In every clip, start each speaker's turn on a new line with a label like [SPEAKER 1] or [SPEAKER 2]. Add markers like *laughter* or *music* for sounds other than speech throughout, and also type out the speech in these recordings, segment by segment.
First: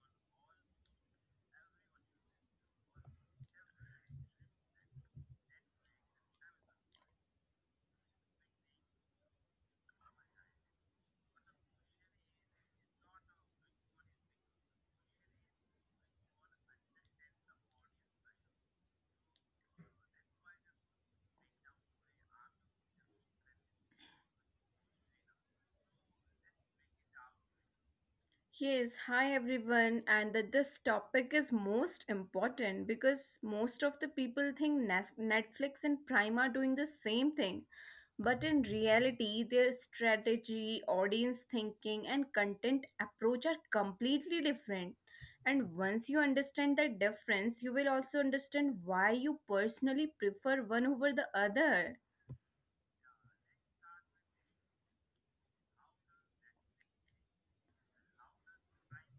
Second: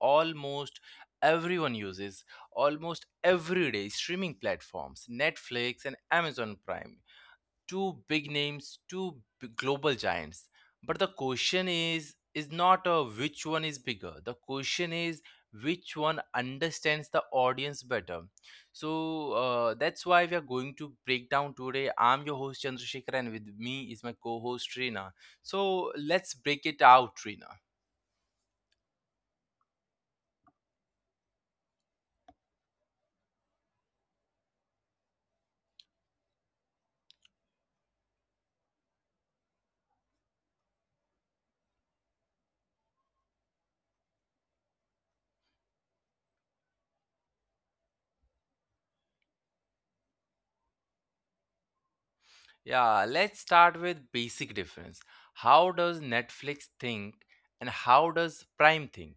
[SPEAKER 1] almost everyone uses almost every day, streaming platforms, Netflix and Amazon Prime, two big names, two global giants. But the question is not which one is bigger. The question is which one understands the audience better. So that's why we are going to break down today. I'm your host Chandrasekhar, and with me is my co-host Rina. So let's break it out, Rina.
[SPEAKER 2] Yes, hi everyone, and that this topic is most important because most of the people think Netflix and Prime are doing the same thing. But in reality, their strategy, audience thinking, and content approach are completely different. And once you understand the difference, you will also understand why you personally prefer one over the other.
[SPEAKER 1] Yeah, let's start with basic difference. How does Netflix think and how does Prime think?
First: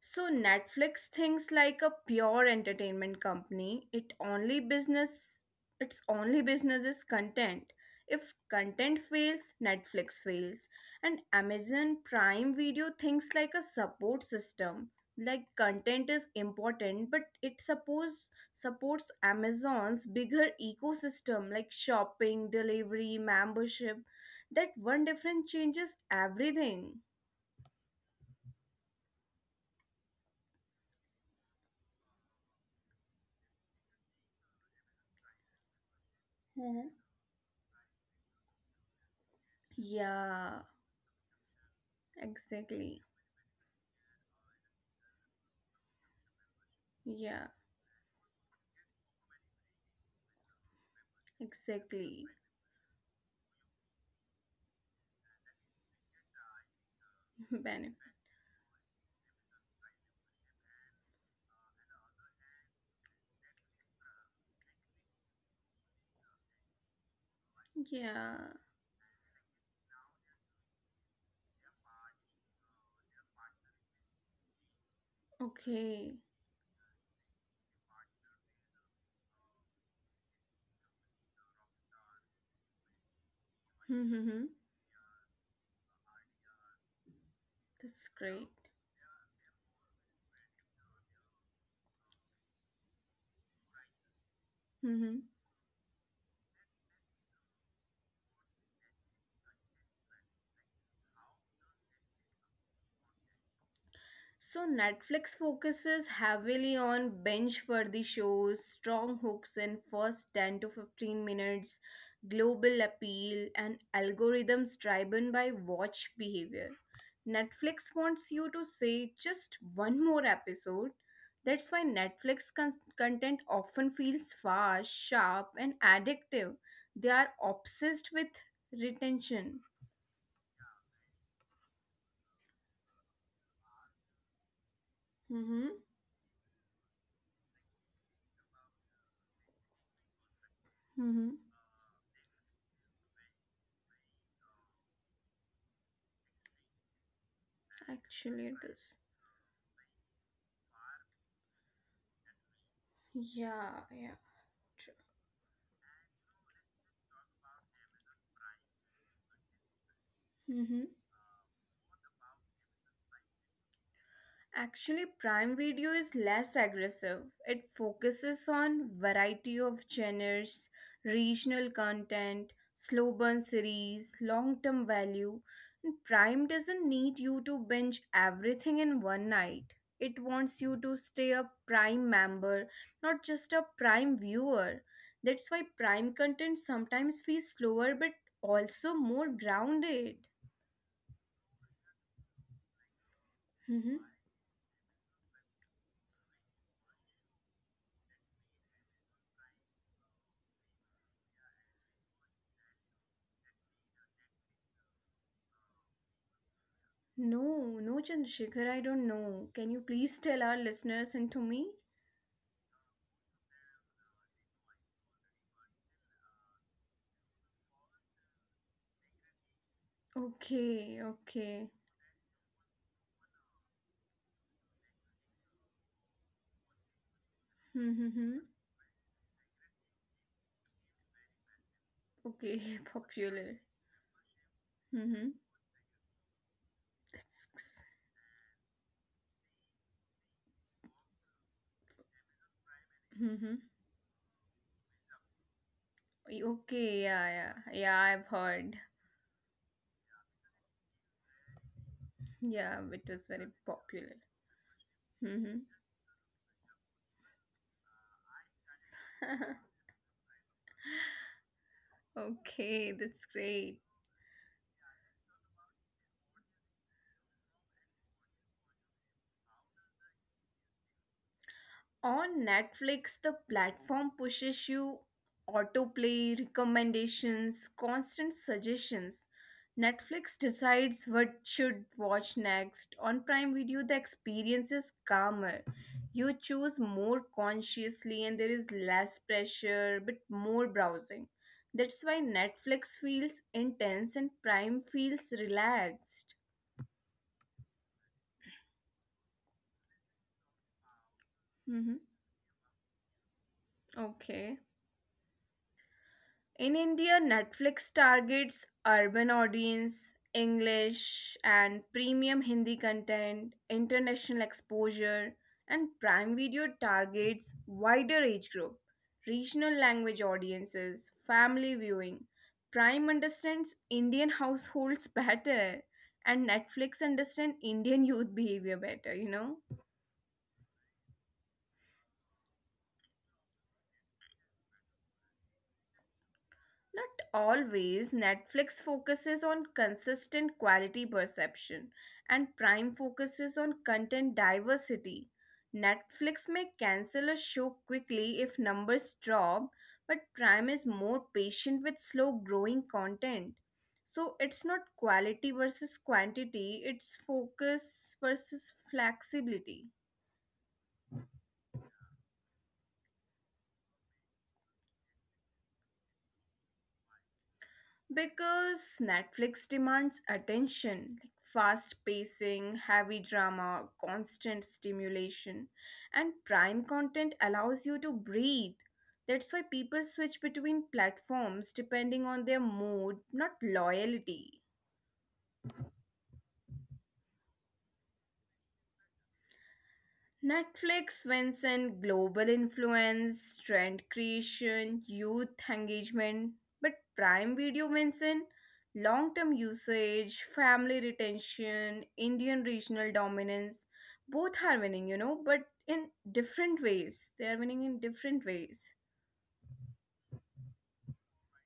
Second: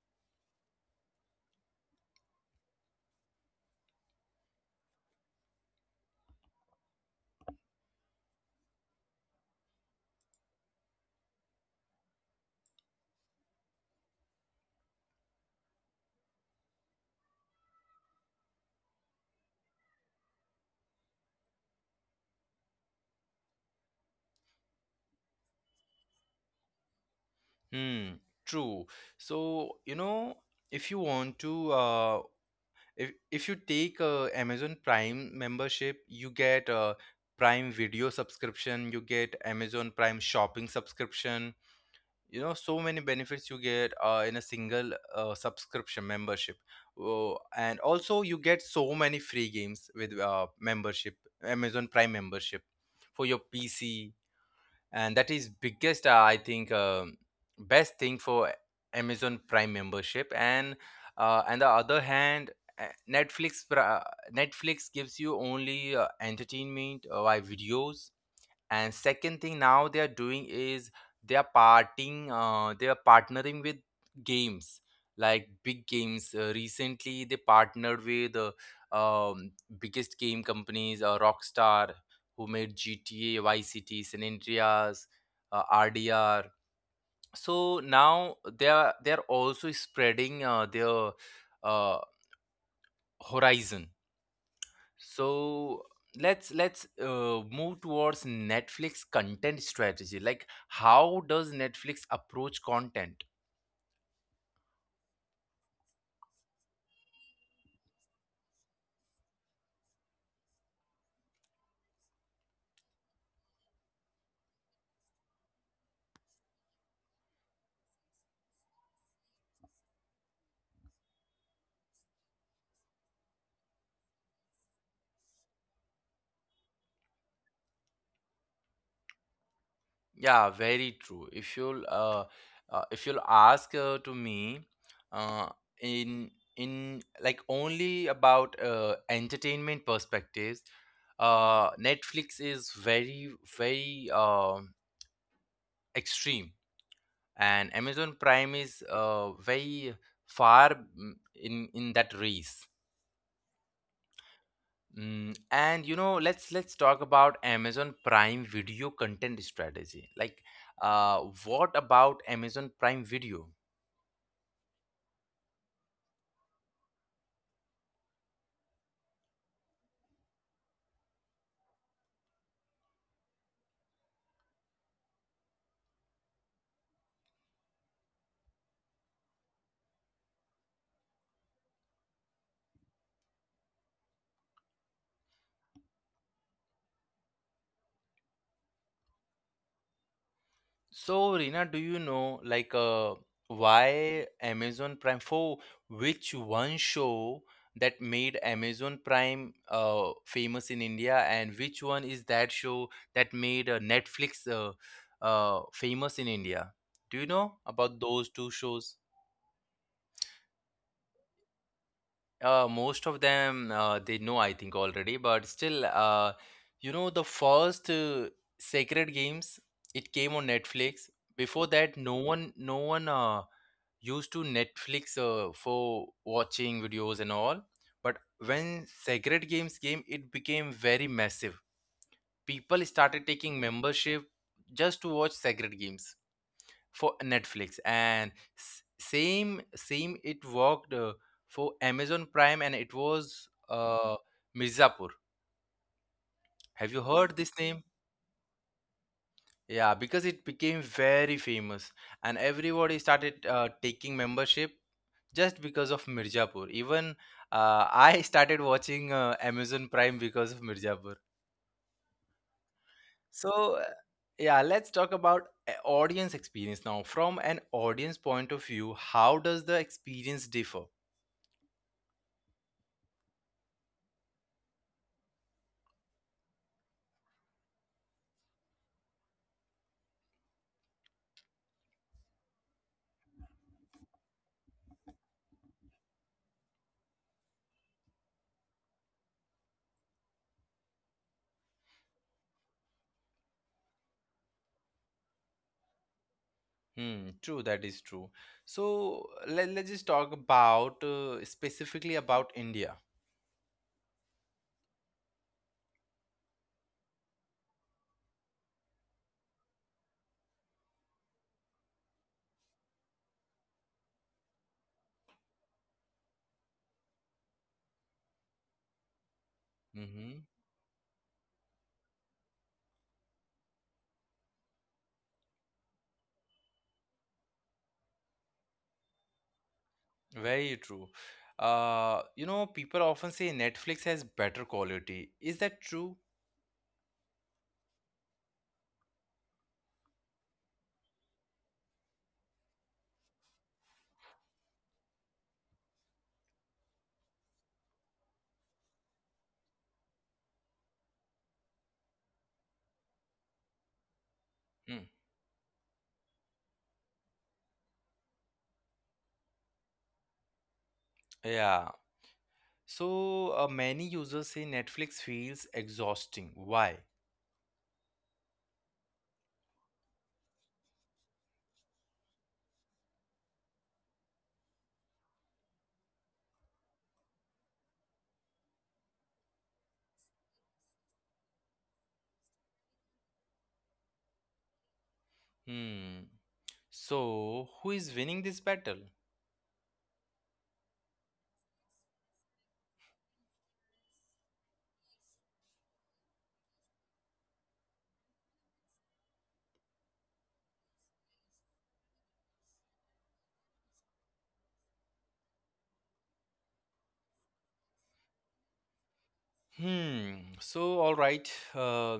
[SPEAKER 2] So Netflix thinks like a pure entertainment company. It only business its only business is content. If content fails, Netflix fails. And Amazon Prime Video thinks like a support system. Like content is important, but it suppose supports Amazon's bigger ecosystem like shopping, delivery, membership. That one difference changes everything.
[SPEAKER 1] Hmm, true. So, you know, if you want to if you take Amazon Prime membership, you get
[SPEAKER 2] Mhm.
[SPEAKER 1] a Prime Video subscription, you get Amazon Prime
[SPEAKER 2] Yeah,
[SPEAKER 1] Shopping subscription. You know, so many
[SPEAKER 2] exactly.
[SPEAKER 1] benefits you get in a single subscription membership. Oh,
[SPEAKER 2] Yeah,
[SPEAKER 1] and also you get so many free games with membership, Amazon Prime
[SPEAKER 2] exactly.
[SPEAKER 1] membership, for your PC, and that is biggest , I think,
[SPEAKER 2] *laughs*
[SPEAKER 1] best
[SPEAKER 2] Benefit.
[SPEAKER 1] thing for Amazon Prime membership. And on the other hand, uh, netflix pra- netflix gives you only entertainment via videos.
[SPEAKER 2] Yeah.
[SPEAKER 1] And second thing now they are doing is they are partnering with games, like big
[SPEAKER 2] Okay.
[SPEAKER 1] games. Recently they partnered with um, biggest game companies, Rockstar, who made GTA Vice City, San
[SPEAKER 2] Mm-hmm.
[SPEAKER 1] Andreas, RDR. So
[SPEAKER 2] That's
[SPEAKER 1] now
[SPEAKER 2] great.
[SPEAKER 1] they are also spreading their uh, horizon.
[SPEAKER 2] Mm-hmm.
[SPEAKER 1] So let's move towards Netflix content strategy. Like, how does Netflix approach content?
[SPEAKER 2] So Netflix focuses heavily on binge-worthy shows, strong hooks in first 10 to 15 minutes, global appeal, and algorithms driven by watch behavior. Netflix wants you to say just one more episode. That's why Netflix content often feels fast, sharp, and addictive. They are obsessed with retention.
[SPEAKER 1] Yeah, very true. If you'll uh, uh, if you'll ask to me, uh,
[SPEAKER 2] Mm-hmm.
[SPEAKER 1] in in like only about entertainment perspectives,
[SPEAKER 2] Mm-hmm.
[SPEAKER 1] Netflix is very very extreme, and Amazon Prime
[SPEAKER 2] Actually, it
[SPEAKER 1] is
[SPEAKER 2] is.
[SPEAKER 1] very far, in that race.
[SPEAKER 2] Yeah, yeah.
[SPEAKER 1] Mm, and you know, let's talk about Amazon Prime Video content strategy. Like,
[SPEAKER 2] Mhm.
[SPEAKER 1] uh, what about Amazon Prime Video?
[SPEAKER 2] Actually, Prime Video is less aggressive. It focuses on variety of genres, regional content, slow burn series, long-term value. And Prime doesn't need you to binge everything in one night. It wants you to stay a Prime member, not just a Prime viewer. That's why Prime content sometimes feels slower but also more grounded.
[SPEAKER 1] So, Rina, do you know like why Amazon Prime, for which one show that made Amazon Prime famous in India, and which one is that show that made Netflix famous in India? Do you know
[SPEAKER 2] No,
[SPEAKER 1] about
[SPEAKER 2] no,
[SPEAKER 1] those two
[SPEAKER 2] Chandrasekhar, I
[SPEAKER 1] shows?
[SPEAKER 2] don't know. Can you please tell our listeners and to me?
[SPEAKER 1] Most of them they know, I think, already, but still, you know, the first Sacred Games, it came on Netflix.
[SPEAKER 2] Okay,
[SPEAKER 1] Before
[SPEAKER 2] okay.
[SPEAKER 1] that, no one used to Netflix for watching videos and all. But
[SPEAKER 2] Mm-hmm.
[SPEAKER 1] when Sacred Games came, it became very massive. People
[SPEAKER 2] Okay, *laughs*
[SPEAKER 1] started taking
[SPEAKER 2] popular.
[SPEAKER 1] membership just to watch
[SPEAKER 2] Mm-hmm.
[SPEAKER 1] Sacred Games for Netflix. And same it worked for Amazon Prime, and it was
[SPEAKER 2] Mm-hmm.
[SPEAKER 1] Mirzapur. Have you
[SPEAKER 2] Okay,
[SPEAKER 1] heard this
[SPEAKER 2] yeah,
[SPEAKER 1] name?
[SPEAKER 2] yeah. Yeah, I've heard.
[SPEAKER 1] Yeah, because it became very famous and
[SPEAKER 2] Yeah,
[SPEAKER 1] everybody
[SPEAKER 2] it was
[SPEAKER 1] started
[SPEAKER 2] very
[SPEAKER 1] taking
[SPEAKER 2] popular.
[SPEAKER 1] membership just
[SPEAKER 2] Mm-hmm.
[SPEAKER 1] because of Mirzapur. Even I started watching Amazon Prime because of Mirzapur.
[SPEAKER 2] *laughs* okay, that's
[SPEAKER 1] So
[SPEAKER 2] great.
[SPEAKER 1] yeah, let's talk about audience experience now. From an audience point of view, how does the experience differ?
[SPEAKER 2] On Netflix, the platform pushes you autoplay, recommendations, constant suggestions. Netflix decides what should watch next. On Prime Video, the experience is calmer. You choose more consciously and there is less pressure, but more browsing. That's why Netflix feels intense and Prime feels relaxed.
[SPEAKER 1] Hmm, true, that is true. So let's just talk about
[SPEAKER 2] Mm-hmm.
[SPEAKER 1] specifically about India.
[SPEAKER 2] Okay. In India, Netflix targets urban audience, English and premium Hindi content, international exposure, and Prime Video targets wider age group, regional
[SPEAKER 1] Mm-hmm.
[SPEAKER 2] language audiences, family viewing. Prime understands Indian households *laughs* better and Netflix understands Indian youth behavior better, you know?
[SPEAKER 1] Very true. You know, people often say Netflix has better quality. Is that true?
[SPEAKER 2] Not always. Netflix focuses on consistent quality perception, and Prime focuses on content diversity. Netflix may cancel a show quickly if numbers drop, but Prime is more patient with slow growing content. So
[SPEAKER 1] Hmm.
[SPEAKER 2] it's not quality versus quantity, it's focus versus flexibility.
[SPEAKER 1] Yeah. So many users say Netflix feels exhausting. Why?
[SPEAKER 2] Because Netflix demands attention, like fast pacing, heavy drama, constant stimulation, and prime content allows you to breathe. That's why people switch between platforms depending on their mood, not loyalty.
[SPEAKER 1] Hmm. So who is winning this battle?
[SPEAKER 2] Netflix wins in global influence, trend creation, youth engagement, but Prime Video wins in long term usage, family retention, Indian regional dominance. Both are winning, you know, but in different ways. They are winning in different ways.
[SPEAKER 1] Hmm. So all right.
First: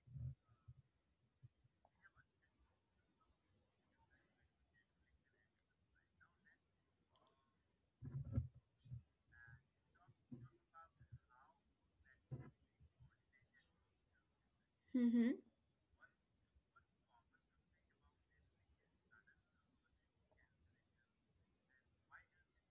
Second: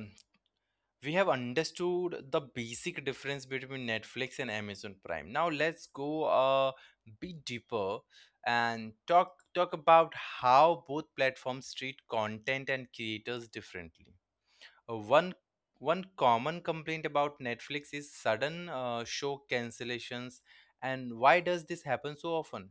[SPEAKER 1] We have understood the basic difference between Netflix and Amazon Prime. Now let's go a bit deeper and talk about how both platforms treat content and creators differently. Uh, one one common complaint about Netflix is sudden show cancellations, and why does this happen so often?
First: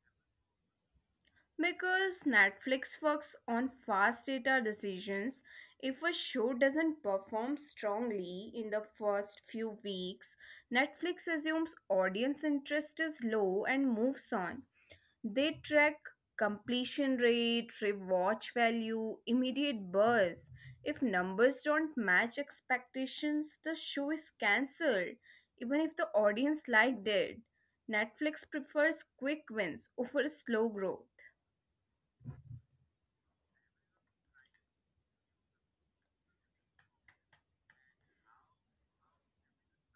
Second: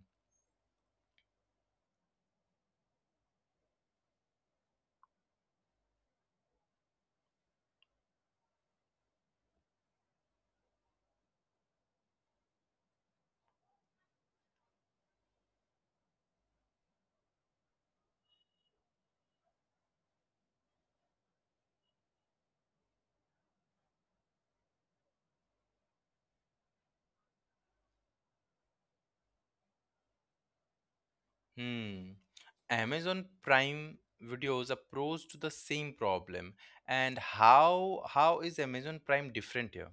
[SPEAKER 2] Because Netflix works on fast data decisions, if a show doesn't perform strongly in the first few weeks, Netflix assumes audience interest is low and moves on. They track completion rate, rewatch value, immediate buzz. If numbers don't match expectations, the show is cancelled, even if the audience liked it. Netflix prefers quick wins over slow growth.
[SPEAKER 1] Hmm. Amazon Prime Video's approach to the same problem, and how is Amazon Prime different here?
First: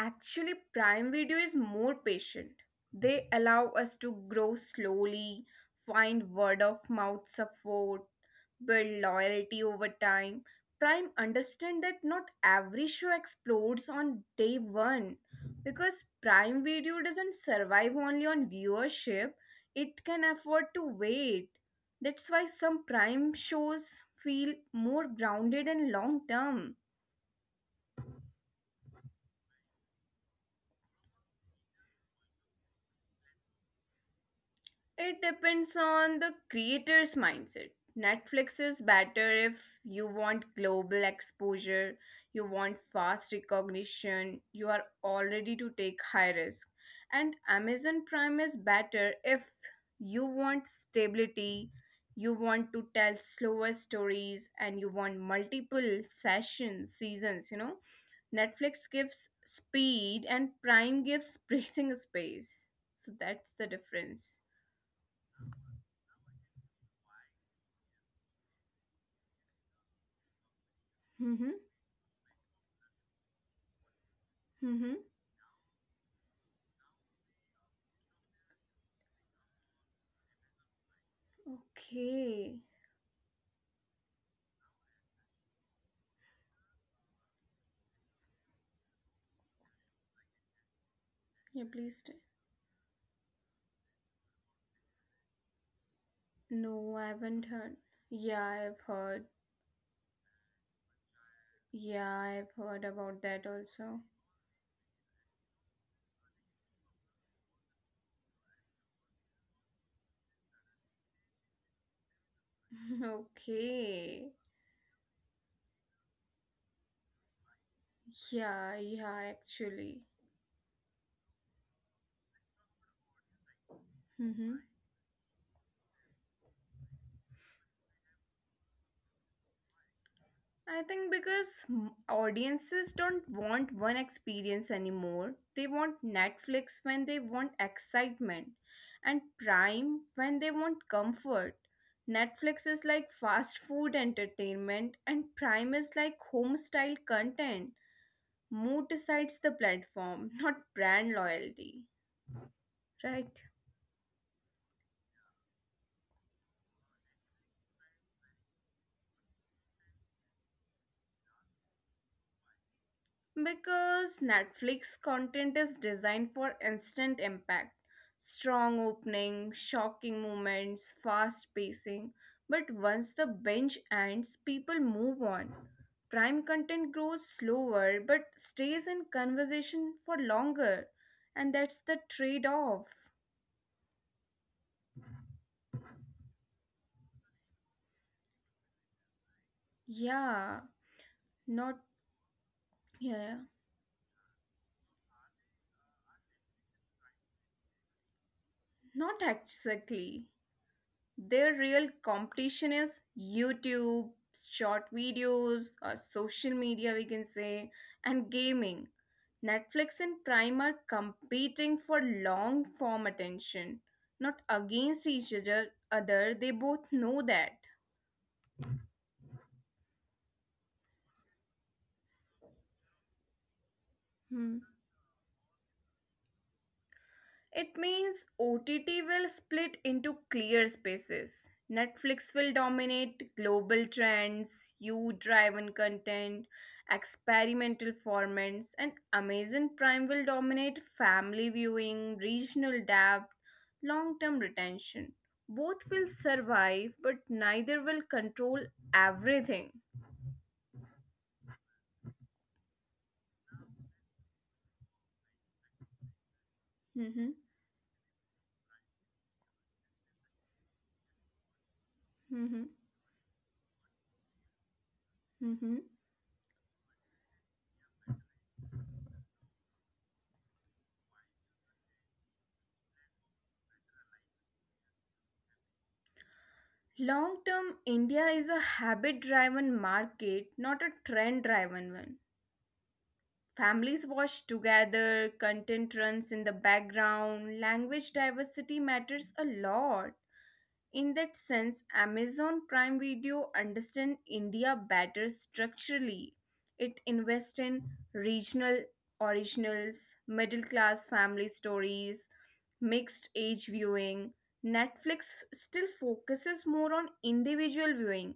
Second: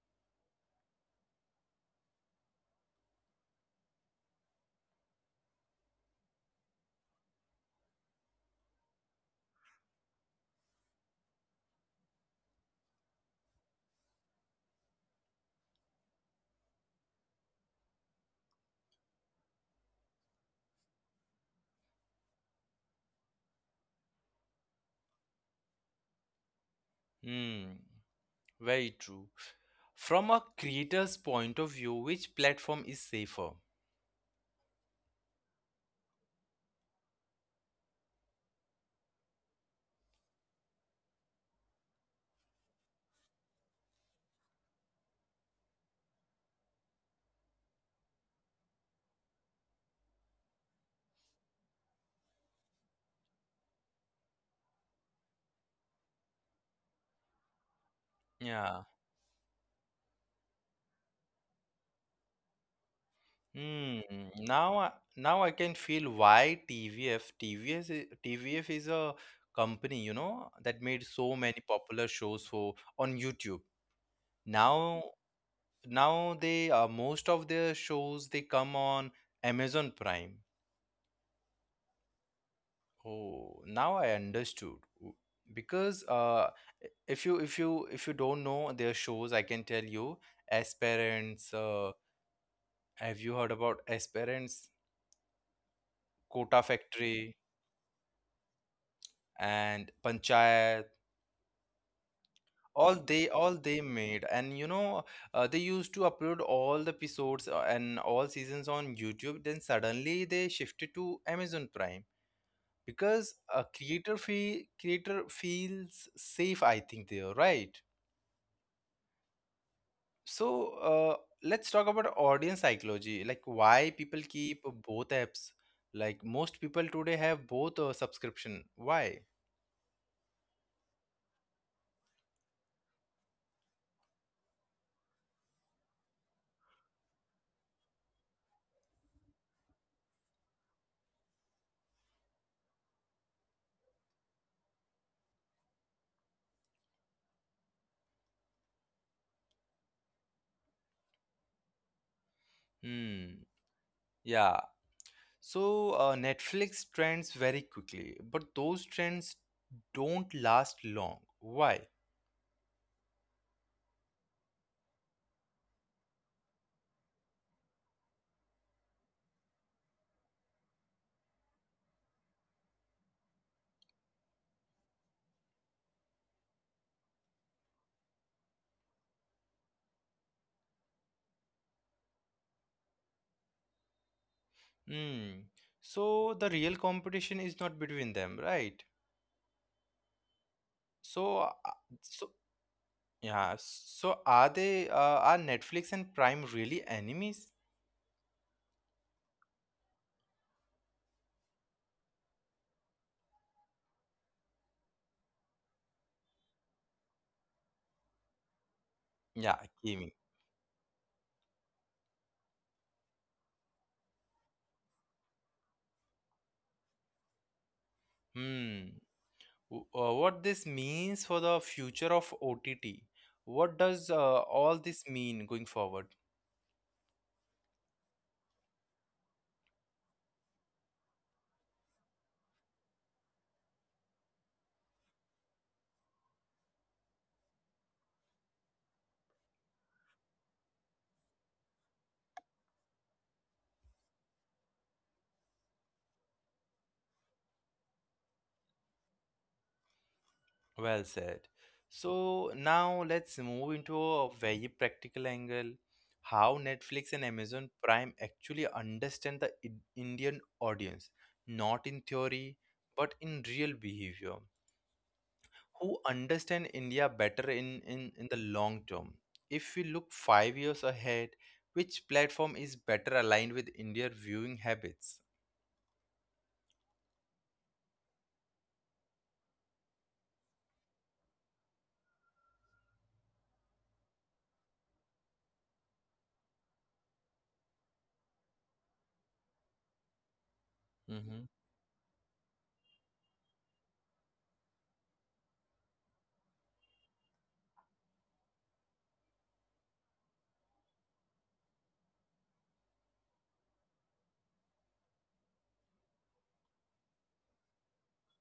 [SPEAKER 2] Actually, Prime Video is more patient. They allow us to grow slowly, find word of mouth support, build loyalty over time. Prime understand that not every show explodes on day 1 because Prime Video doesn't survive only on viewership, it can afford to wait. That's why some Prime shows feel more grounded and long term.
[SPEAKER 1] Hmm. Very true. From a creator's point of view, which platform is safer?
[SPEAKER 2] It depends on the creator's mindset. Netflix is better if you want global exposure, you want fast recognition, you are all ready to take high risk. And Amazon Prime is better if you want stability, you want to tell slower stories, and you want multiple sessions, seasons, you know.
[SPEAKER 1] Yeah.
[SPEAKER 2] Netflix gives speed and Prime gives *laughs* breathing space. So that's the
[SPEAKER 1] Hmm.
[SPEAKER 2] difference.
[SPEAKER 1] Now, now I can feel why TVF is a company, you know, that made so many popular shows for on YouTube. Now
[SPEAKER 2] Mm-hmm.
[SPEAKER 1] now they most of their shows they come on Amazon Prime.
[SPEAKER 2] Okay.
[SPEAKER 1] Oh, now I understood. Because uh if you if you if you don't know their shows, I can tell you, As Parents,
[SPEAKER 2] Yeah, please tell.
[SPEAKER 1] have you heard about As Parents, Kota
[SPEAKER 2] No, I
[SPEAKER 1] Factory,
[SPEAKER 2] haven't heard. Yeah, I've heard.
[SPEAKER 1] and Panchayat?
[SPEAKER 2] Yeah, I've heard
[SPEAKER 1] all
[SPEAKER 2] about
[SPEAKER 1] they
[SPEAKER 2] that
[SPEAKER 1] all they
[SPEAKER 2] also.
[SPEAKER 1] made, and you know, they used to upload all the episodes and all seasons on YouTube, then suddenly they shifted to Amazon Prime,
[SPEAKER 2] *laughs*
[SPEAKER 1] because a
[SPEAKER 2] okay.
[SPEAKER 1] creator feels safe, I think there, right?
[SPEAKER 2] Yeah, yeah, actually.
[SPEAKER 1] So uh, let's talk about audience psychology, like why people
[SPEAKER 2] Mm-hmm.
[SPEAKER 1] keep both apps. Like, most people today have both a subscription. Why?
[SPEAKER 2] I think because audiences don't want one experience anymore. They want Netflix when they want excitement and Prime when they want comfort. Netflix is like fast food entertainment and Prime is like home style content. Mood decides the platform, *laughs* not brand loyalty,
[SPEAKER 1] Hmm.
[SPEAKER 2] right?
[SPEAKER 1] Yeah. So Netflix trends very quickly, but those trends don't last long. Why?
[SPEAKER 2] Because Netflix content is designed for instant impact. Strong opening, shocking moments, fast pacing. But once the binge ends, people move on. Prime content grows slower but stays in conversation for longer. And that's the trade off.
[SPEAKER 1] Hmm. So the real competition is not between them, right?
[SPEAKER 2] Yeah,
[SPEAKER 1] So,
[SPEAKER 2] not,
[SPEAKER 1] so
[SPEAKER 2] yeah,
[SPEAKER 1] yeah, so are they, are Netflix and Prime really enemies?
[SPEAKER 2] not exactly. Their real competition is YouTube, short videos, or social media, we can say, and gaming.
[SPEAKER 1] Yeah,
[SPEAKER 2] Netflix
[SPEAKER 1] gaming.
[SPEAKER 2] and Prime are competing for long form attention. Not against each other, they both know that.
[SPEAKER 1] Hmm. What this means for the future of OTT? What does all this mean going forward?
[SPEAKER 2] It means OTT will split into clear spaces. Netflix will dominate global trends, you driven content, experimental formats, and Amazon Prime will dominate family viewing, regional depth, long term retention. Both will survive, but neither will control everything.
[SPEAKER 1] Well said. So now let's move into a very practical angle. How Netflix and
[SPEAKER 2] Hmm.
[SPEAKER 1] Amazon Prime actually understand the Indian audience, not in theory,
[SPEAKER 2] Hmm.
[SPEAKER 1] but in real behavior.
[SPEAKER 2] Hmm.
[SPEAKER 1] Who understand India better in the long term. If we look 5 years ahead, which platform is better aligned with India viewing habits?
[SPEAKER 2] Long term, India is a habit driven market, not a trend driven one. Families watch together, content runs in the background, language diversity matters a lot. In that
[SPEAKER 1] Hmm.
[SPEAKER 2] sense, Amazon Prime Video understands India better structurally. It invests in regional originals, middle class family stories, mixed age viewing, Netflix still focuses more on individual viewing,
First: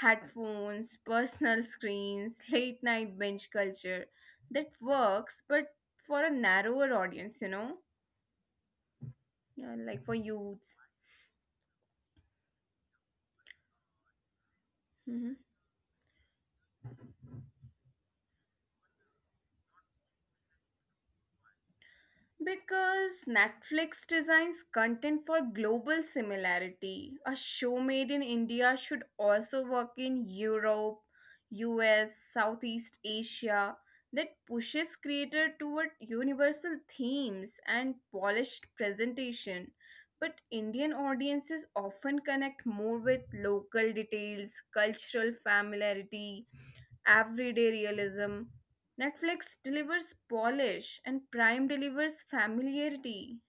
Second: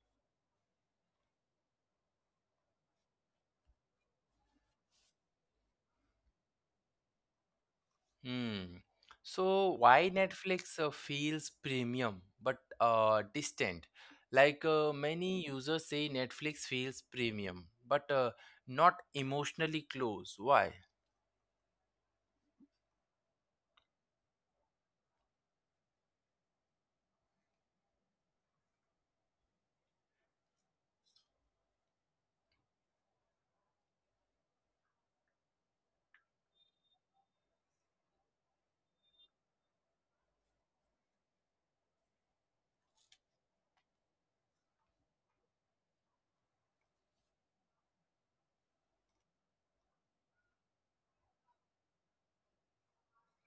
[SPEAKER 2] headphones, personal screens, *laughs* late night binge culture. That works, but for a narrower audience, you know,
[SPEAKER 1] Hmm.
[SPEAKER 2] Yeah,
[SPEAKER 1] So
[SPEAKER 2] like for
[SPEAKER 1] why
[SPEAKER 2] youths.
[SPEAKER 1] Netflix feels premium but distant? Like
[SPEAKER 2] Mm-hmm.
[SPEAKER 1] many users say Netflix feels premium but not emotionally close. Why?
[SPEAKER 2] Because Netflix designs content for global similarity. A show made in India should also work in Europe, US, Southeast Asia that pushes creator toward universal themes and polished presentation. But Indian audiences often connect more with local details, cultural familiarity, everyday realism. Netflix delivers polish and Prime delivers familiarity.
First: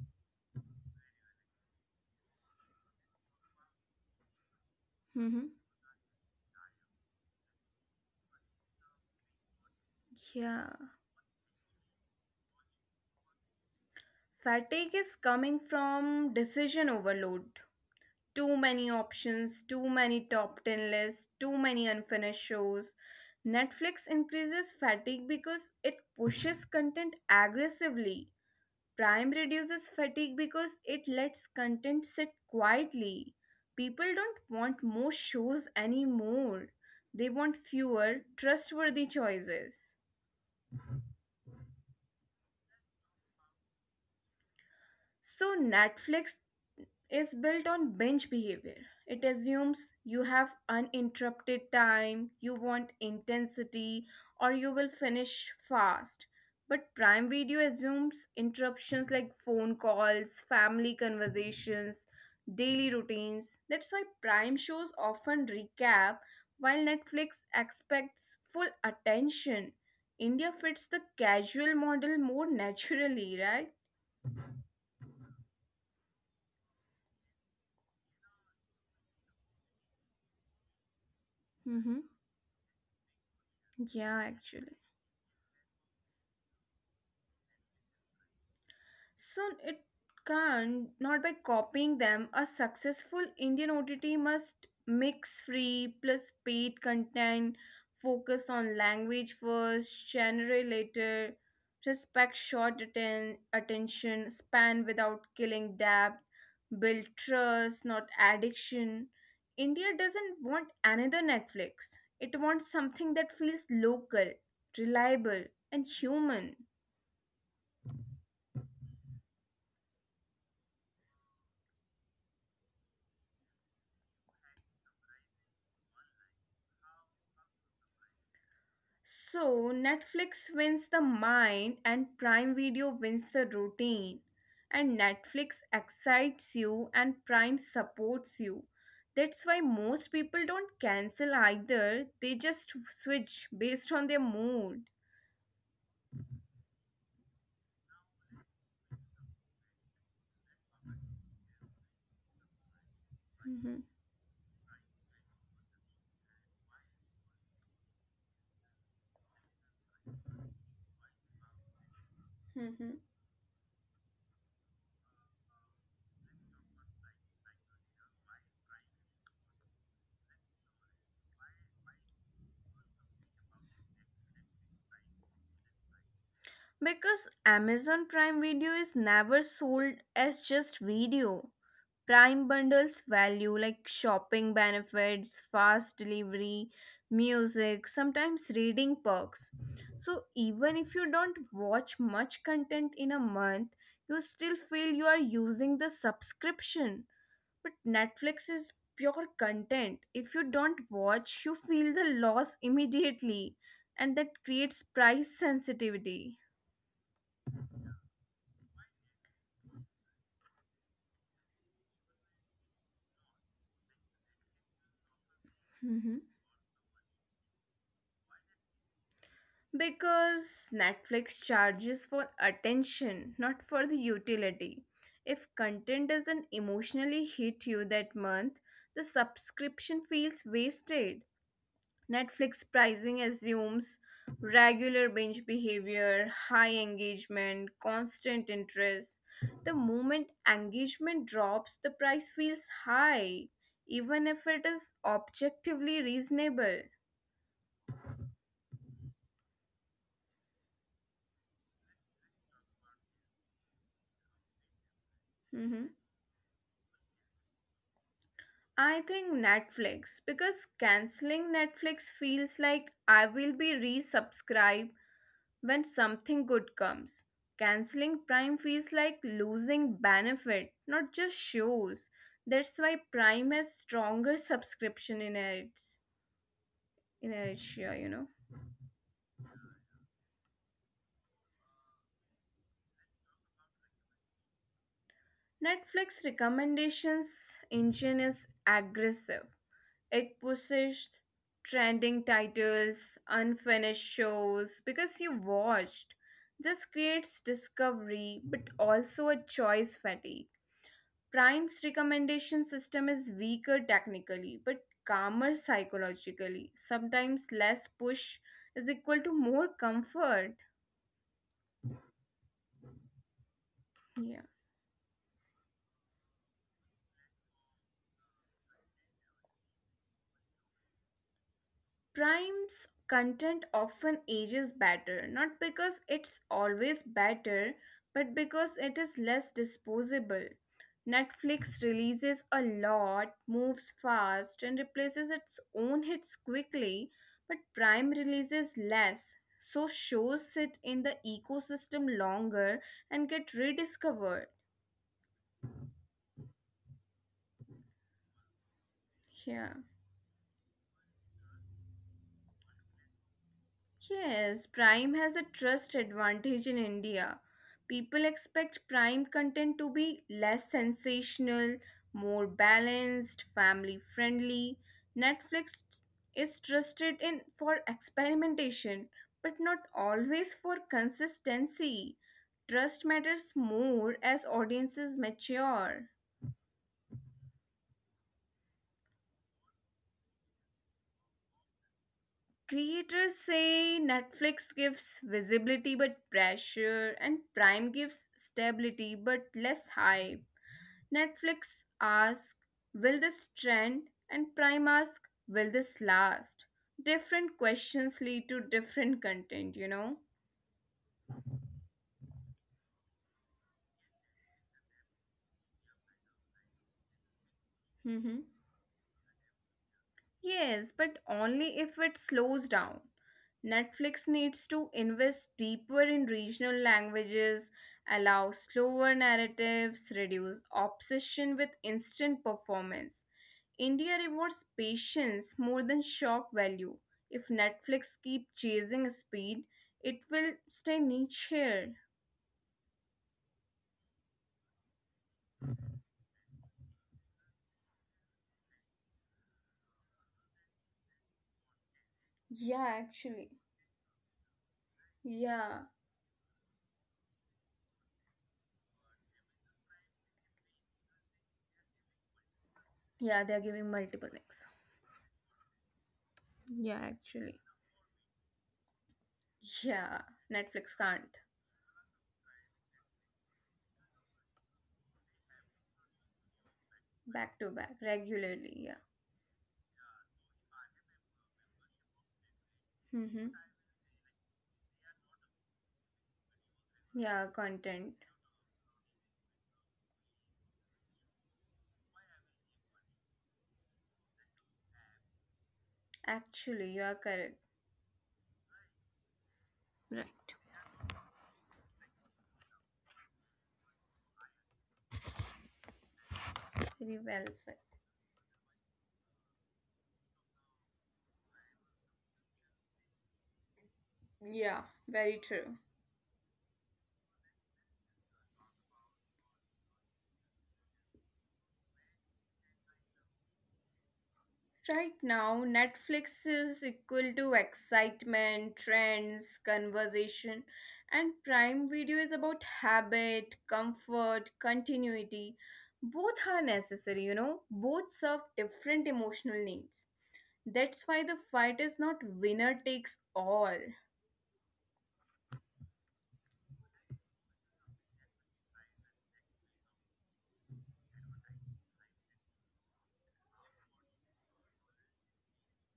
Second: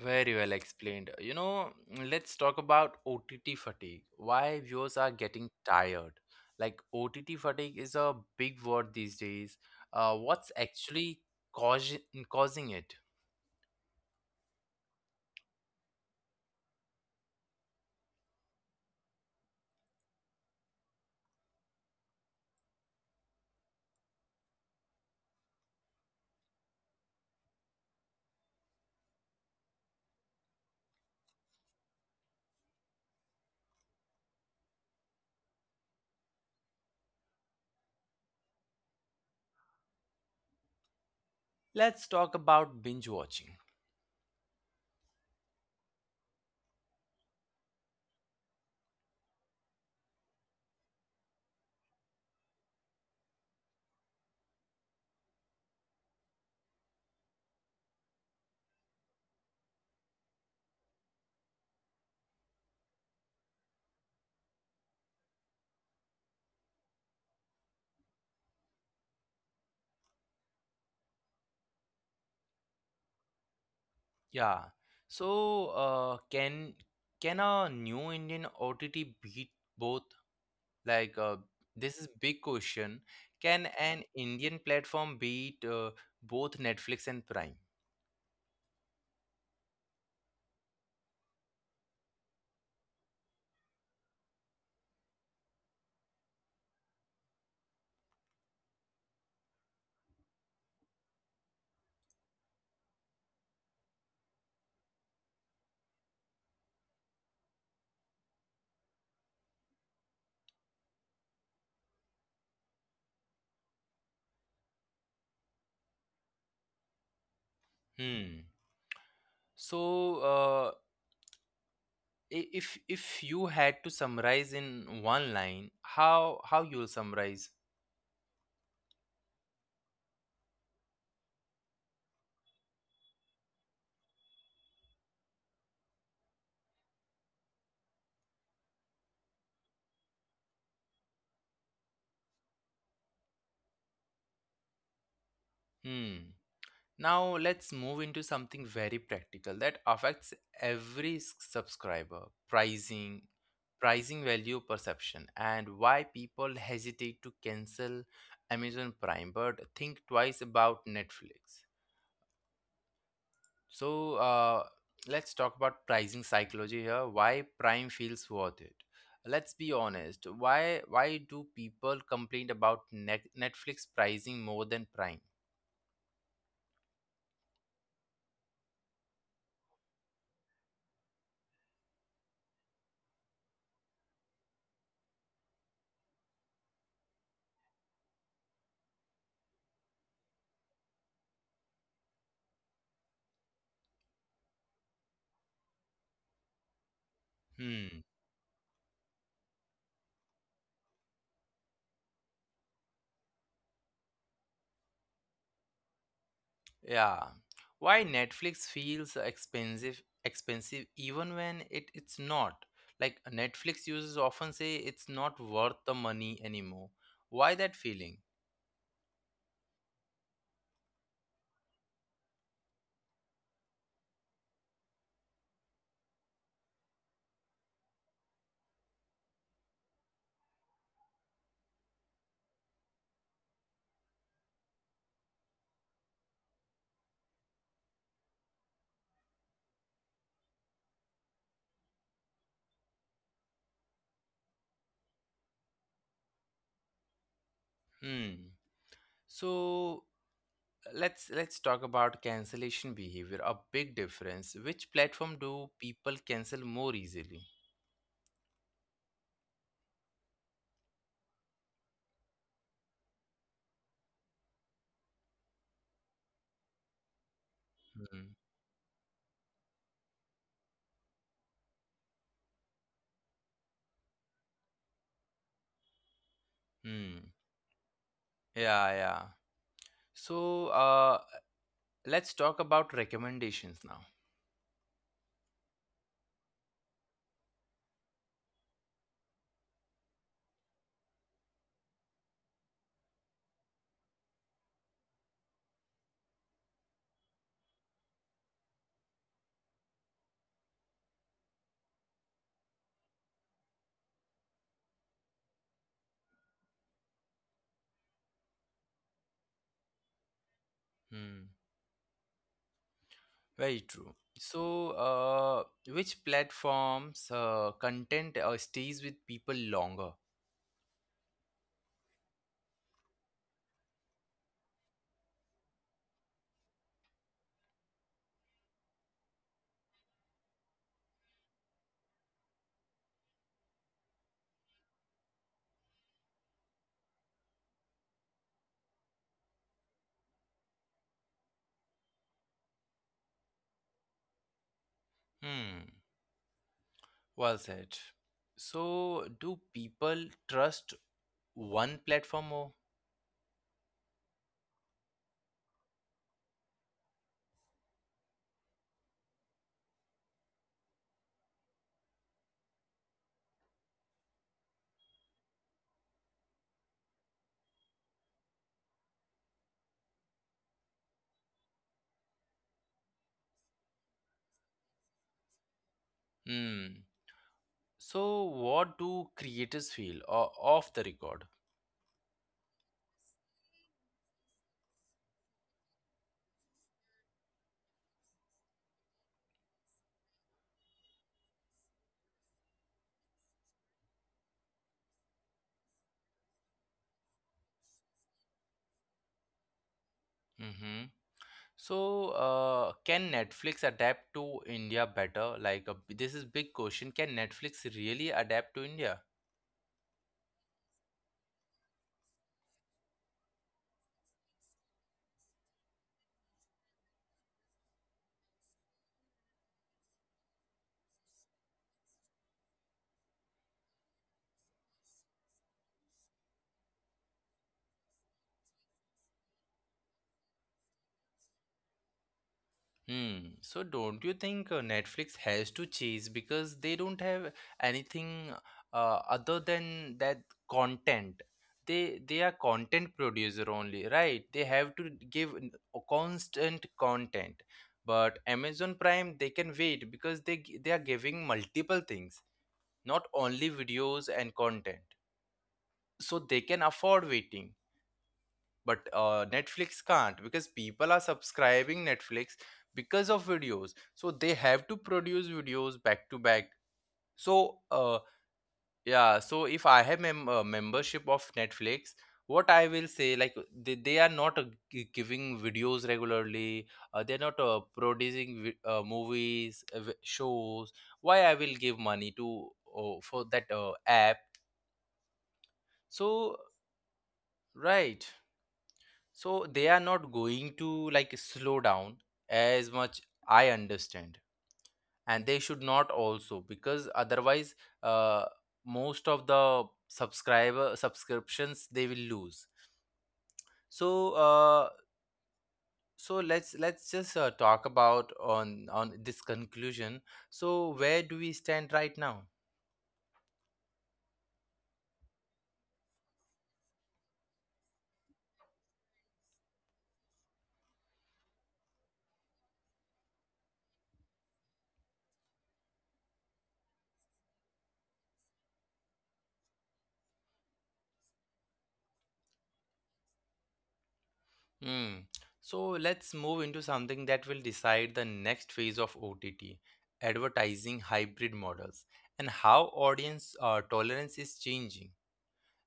[SPEAKER 1] Very well explained. You know, let's talk about OTT fatigue. Why viewers are getting
[SPEAKER 2] Mhm.
[SPEAKER 1] tired. Like, OTT fatigue is a big word these days. What's
[SPEAKER 2] Yeah.
[SPEAKER 1] actually causing causing it?
[SPEAKER 2] Fatigue is coming from decision overload. Too many options, too many top 10 lists, too many unfinished shows. Netflix increases fatigue because it pushes content aggressively. Prime reduces fatigue because it lets content sit quietly. People don't want more shows anymore. They want fewer, trustworthy choices.
[SPEAKER 1] Let's talk about binge watching.
[SPEAKER 2] So, Netflix is built on binge behavior. It assumes you have uninterrupted time, you want intensity, or you will finish fast. But Prime Video assumes interruptions like phone calls, family conversations, daily routines. That's why Prime shows often recap while Netflix expects full attention. India fits the casual model more *laughs* naturally,
[SPEAKER 1] Yeah. So, uh, can a new Indian OTT beat both? Like,
[SPEAKER 2] right?
[SPEAKER 1] this is big question. Can an
[SPEAKER 2] Yeah,
[SPEAKER 1] Indian
[SPEAKER 2] actually.
[SPEAKER 1] platform beat both Netflix and Prime?
[SPEAKER 2] So it can not by copying them. A successful Indian OTT must mix free plus paid content, focus on language first, genre later, respect short attention span without killing depth, build trust, not addiction. India doesn't want another Netflix. It wants something that feels local, reliable, and human.
[SPEAKER 1] Hmm. So, if you had to summarize in one line, how you'll summarize?
[SPEAKER 2] So, Netflix wins the mind and Prime Video wins the routine. And Netflix excites you and Prime supports you. That's why most people don't cancel either, they just switch based on their mood.
[SPEAKER 1] Hmm. Now let's move into something very practical that affects every subscriber: pricing,
[SPEAKER 2] Hmm.
[SPEAKER 1] pricing, value perception, and why people hesitate to cancel Amazon Prime but think twice about Netflix.
[SPEAKER 2] Mm-hmm.
[SPEAKER 1] So let's talk about pricing psychology here. Why Prime feels worth it? Let's be honest. Why do people complain about Netflix pricing more than Prime?
[SPEAKER 2] Because Amazon Prime Video is never sold as just video. Prime bundles value like shopping benefits, fast delivery, music, sometimes reading perks. So even if you don't watch much content in a month, you still feel you are using the subscription. But
[SPEAKER 1] Hmm.
[SPEAKER 2] Netflix is pure content. If you don't watch, you feel the loss immediately, and that creates price sensitivity.
[SPEAKER 1] Yeah. Why Netflix feels expensive even when it's not? Like, Netflix users often say it's not worth the
[SPEAKER 2] *laughs*
[SPEAKER 1] money anymore. Why that feeling?
[SPEAKER 2] Because Netflix charges for attention, not for the utility. If content doesn't emotionally hit you that month, the subscription feels wasted. Netflix pricing assumes regular binge behavior, high engagement, constant interest. The moment engagement drops, the price feels high, even if it is objectively reasonable.
[SPEAKER 1] Hmm. So let's talk about cancellation behavior. A big difference. Which platform
[SPEAKER 2] Mm-hmm.
[SPEAKER 1] do people cancel more easily?
[SPEAKER 2] I think Netflix because canceling Netflix feels like I will be resubscribed when something good comes. Canceling
[SPEAKER 1] Hmm.
[SPEAKER 2] Prime feels like losing benefit, not just shows. That's why Prime has stronger subscription in its
[SPEAKER 1] Hmm.
[SPEAKER 2] inertia, you know.
[SPEAKER 1] Yeah, yeah. So, let's talk about recommendations now.
[SPEAKER 2] Netflix recommendations engine is aggressive. It pushed trending titles, unfinished shows because you watched. This creates discovery but also a choice fatigue. Prime's recommendation system is weaker technically but calmer psychologically. Sometimes less push is equal to more comfort.
[SPEAKER 1] Hmm. Very true.
[SPEAKER 2] Yeah.
[SPEAKER 1] So, which platforms content stays with people longer?
[SPEAKER 2] Prime's content often ages better, not because it's always better, but because it is less disposable. Netflix releases a lot, moves fast, and replaces its own hits quickly, but Prime releases less, so shows sit in the ecosystem longer and get rediscovered.
[SPEAKER 1] Hmm. Well said. So, do
[SPEAKER 2] Yeah.
[SPEAKER 1] people trust one platform more?
[SPEAKER 2] Yes, Prime has a trust advantage in India. People expect Prime content to be less sensational, more balanced, family friendly. Netflix is trusted in for experimentation, but not always for consistency. Trust matters more as audiences mature.
[SPEAKER 1] Hmm. So, what do creators feel off the record?
[SPEAKER 2] Creators say Netflix gives visibility but pressure, and Prime gives stability but less hype. Netflix asks, will this trend? And Prime asks, will this last? Different questions lead to different content, you know?
[SPEAKER 1] Mm-hmm. So, can Netflix adapt to India better? Like, a, this is big question. Can Netflix
[SPEAKER 2] Hmm.
[SPEAKER 1] really adapt to India?
[SPEAKER 2] Yes, but only if it slows down. Netflix needs to invest deeper in regional languages, allow slower narratives, reduce obsession with instant performance. India rewards patience more than shock value. If Netflix keep chasing speed, it will stay niche here.
[SPEAKER 1] Hmm. So don't you think Netflix has to chase because they don't have anything other than that content. They are
[SPEAKER 2] Yeah,
[SPEAKER 1] content
[SPEAKER 2] actually.
[SPEAKER 1] producer only, right? They have to give
[SPEAKER 2] Yeah.
[SPEAKER 1] a constant content. But Amazon Prime, they can wait because they are giving multiple things, not
[SPEAKER 2] Yeah, they're
[SPEAKER 1] only
[SPEAKER 2] giving multiple
[SPEAKER 1] videos
[SPEAKER 2] things.
[SPEAKER 1] and content. So they can
[SPEAKER 2] Yeah,
[SPEAKER 1] afford
[SPEAKER 2] actually.
[SPEAKER 1] waiting, but Netflix
[SPEAKER 2] Yeah,
[SPEAKER 1] can't, because
[SPEAKER 2] Netflix
[SPEAKER 1] people are
[SPEAKER 2] can't.
[SPEAKER 1] subscribing Netflix because of videos, so they have to produce videos back to back.
[SPEAKER 2] Back to
[SPEAKER 1] So
[SPEAKER 2] back, regularly, yeah.
[SPEAKER 1] yeah, so if I have membership of Netflix, what I will
[SPEAKER 2] Mm-hmm.
[SPEAKER 1] say, like, they are not giving videos regularly,
[SPEAKER 2] Yeah,
[SPEAKER 1] they're not
[SPEAKER 2] content.
[SPEAKER 1] producing movies, shows, why I will give money to for that app? So
[SPEAKER 2] Actually, you are correct.
[SPEAKER 1] right. So they are not
[SPEAKER 2] Right.
[SPEAKER 1] going to like slow down as much, I understand, and they should not also,
[SPEAKER 2] Very
[SPEAKER 1] because
[SPEAKER 2] well said.
[SPEAKER 1] otherwise, uh, most of the subscriber subscriptions they will lose. So
[SPEAKER 2] Yeah, very true.
[SPEAKER 1] so let's just talk about on this conclusion. So where do we stand right now?
[SPEAKER 2] Right now, Netflix is equal to excitement, trends, conversation, and Prime Video is about habit, comfort, continuity. Both are necessary, you know, both serve different emotional needs. That's why the fight is not winner takes all.
[SPEAKER 1] Hmm. So let's move into something that will decide the next phase of OTT, advertising hybrid models, and how audience tolerance is changing.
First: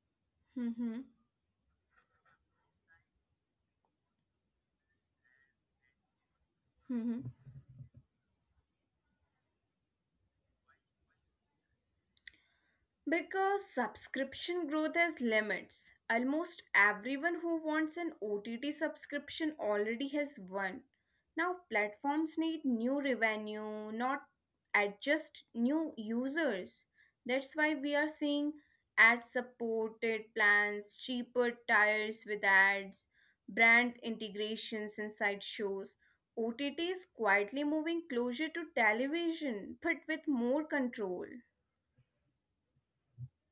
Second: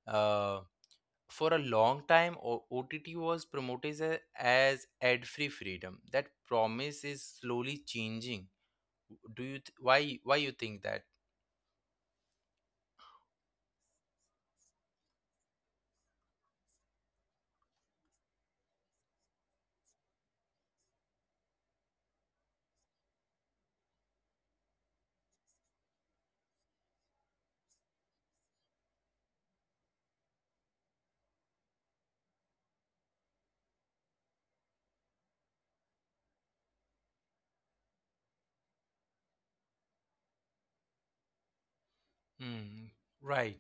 [SPEAKER 1] Uh,
[SPEAKER 2] Mm-hmm.
[SPEAKER 1] for a long time, OTT was promoted as ad-free freedom. That promise is slowly changing. Do you th- why you think that?
[SPEAKER 2] Because subscription growth has limits. Almost everyone who wants an OTT subscription already has one. Now, platforms need new revenue, not adjust new users. That's why we are seeing ad supported plans, cheaper tires with ads, brand integrations inside shows. OTT is quietly moving closer to television but with more control.
[SPEAKER 1] Hmm. Right.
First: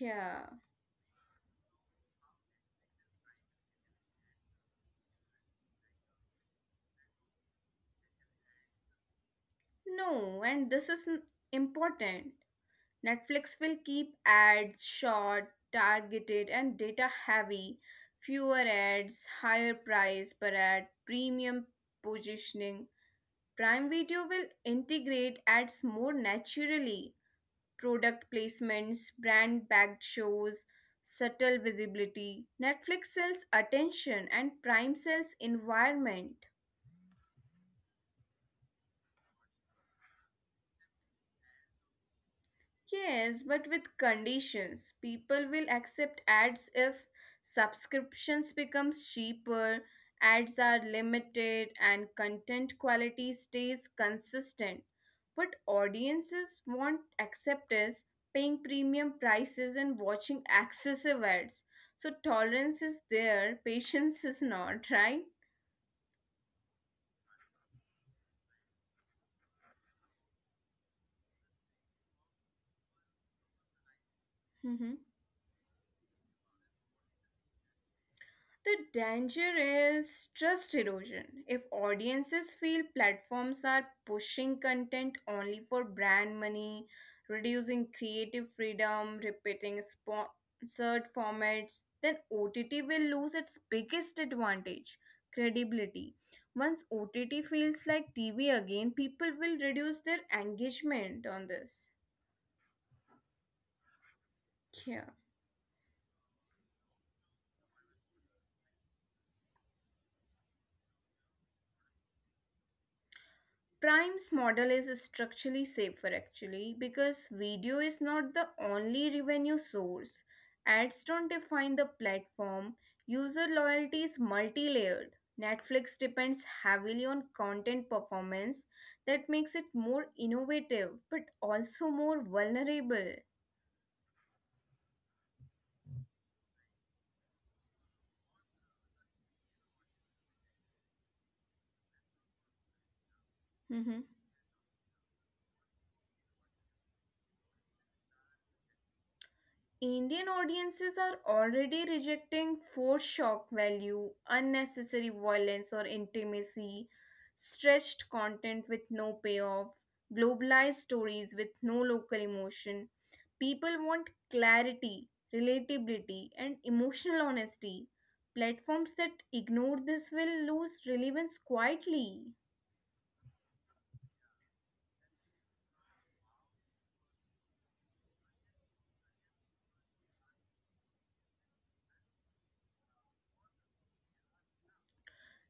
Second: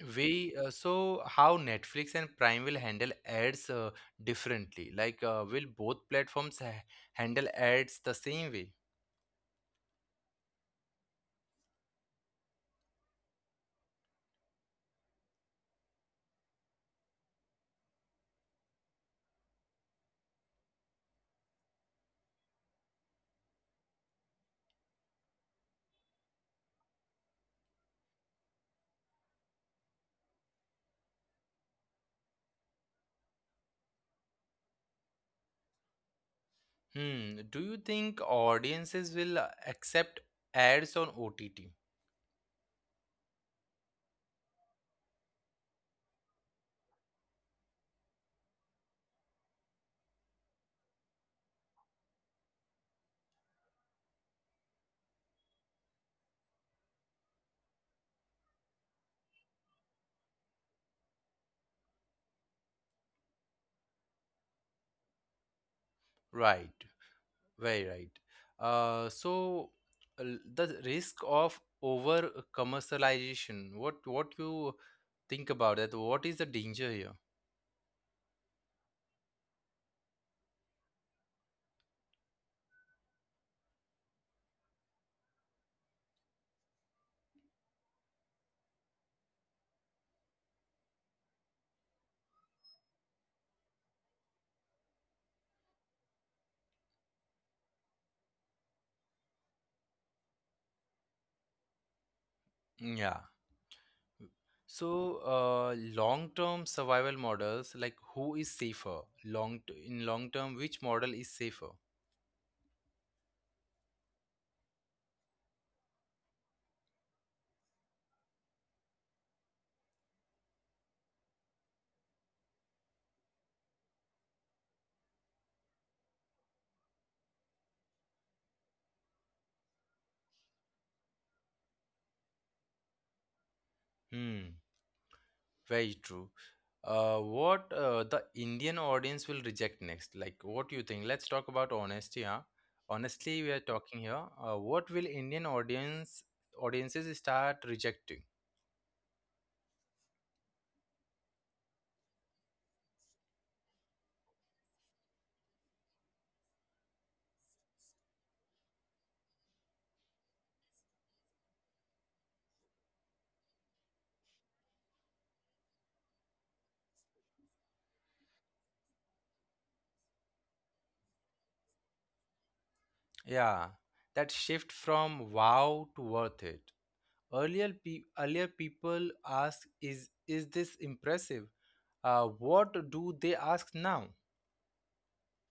[SPEAKER 2] Yeah.
[SPEAKER 1] We So how Netflix and Prime will handle ads differently. Like, will both platforms ha handle ads the same way?
[SPEAKER 2] No, and this is important. Netflix will keep ads short, targeted, and data heavy. Fewer ads, higher price per ad, premium positioning. Prime Video will integrate ads more naturally. Product placements, brand backed shows, subtle visibility. Netflix sells attention, and Prime sells environment.
[SPEAKER 1] Hmm. Do you think audiences will accept ads on OTT?
[SPEAKER 2] Yes, but with conditions. People will accept ads if subscriptions becomes cheaper, ads are limited and content quality stays consistent. But audiences won't accept us paying premium prices and watching excessive ads. So tolerance is there, patience is not, *laughs* right?
[SPEAKER 1] Right. Very right. So the risk of over commercialization. What you think about that? What is the danger here?
[SPEAKER 2] The danger is trust erosion. If audiences feel platforms are pushing content only for brand money, reducing creative freedom, repeating sponsored formats, then OTT will lose its biggest advantage, credibility. Once OTT feels like TV again, people will reduce their engagement on this.
[SPEAKER 1] Yeah.
[SPEAKER 2] Yeah.
[SPEAKER 1] So, long-term survival models, like who is safer? In long term, which model is safer?
[SPEAKER 2] Prime's model is structurally safer actually because video is not the only revenue source. Ads don't define the platform. User loyalty is multi layered. Netflix depends heavily on content performance that makes it more innovative but also more vulnerable.
[SPEAKER 1] Hmm, very true. What The Indian audience will reject next? Like, what do you think? Let's talk about honesty, huh? Honestly, we are talking here. What will Indian audience audiences start rejecting?
[SPEAKER 2] Indian audiences are already rejecting forced shock value, unnecessary violence or intimacy, stretched content with no payoff, globalized stories with no local emotion. People want clarity, relatability, and emotional honesty. Platforms that ignore this will lose relevance quietly.
[SPEAKER 1] Yeah, that shift from wow to worth it. Earlier, pe earlier people ask, is this impressive? What do they ask now?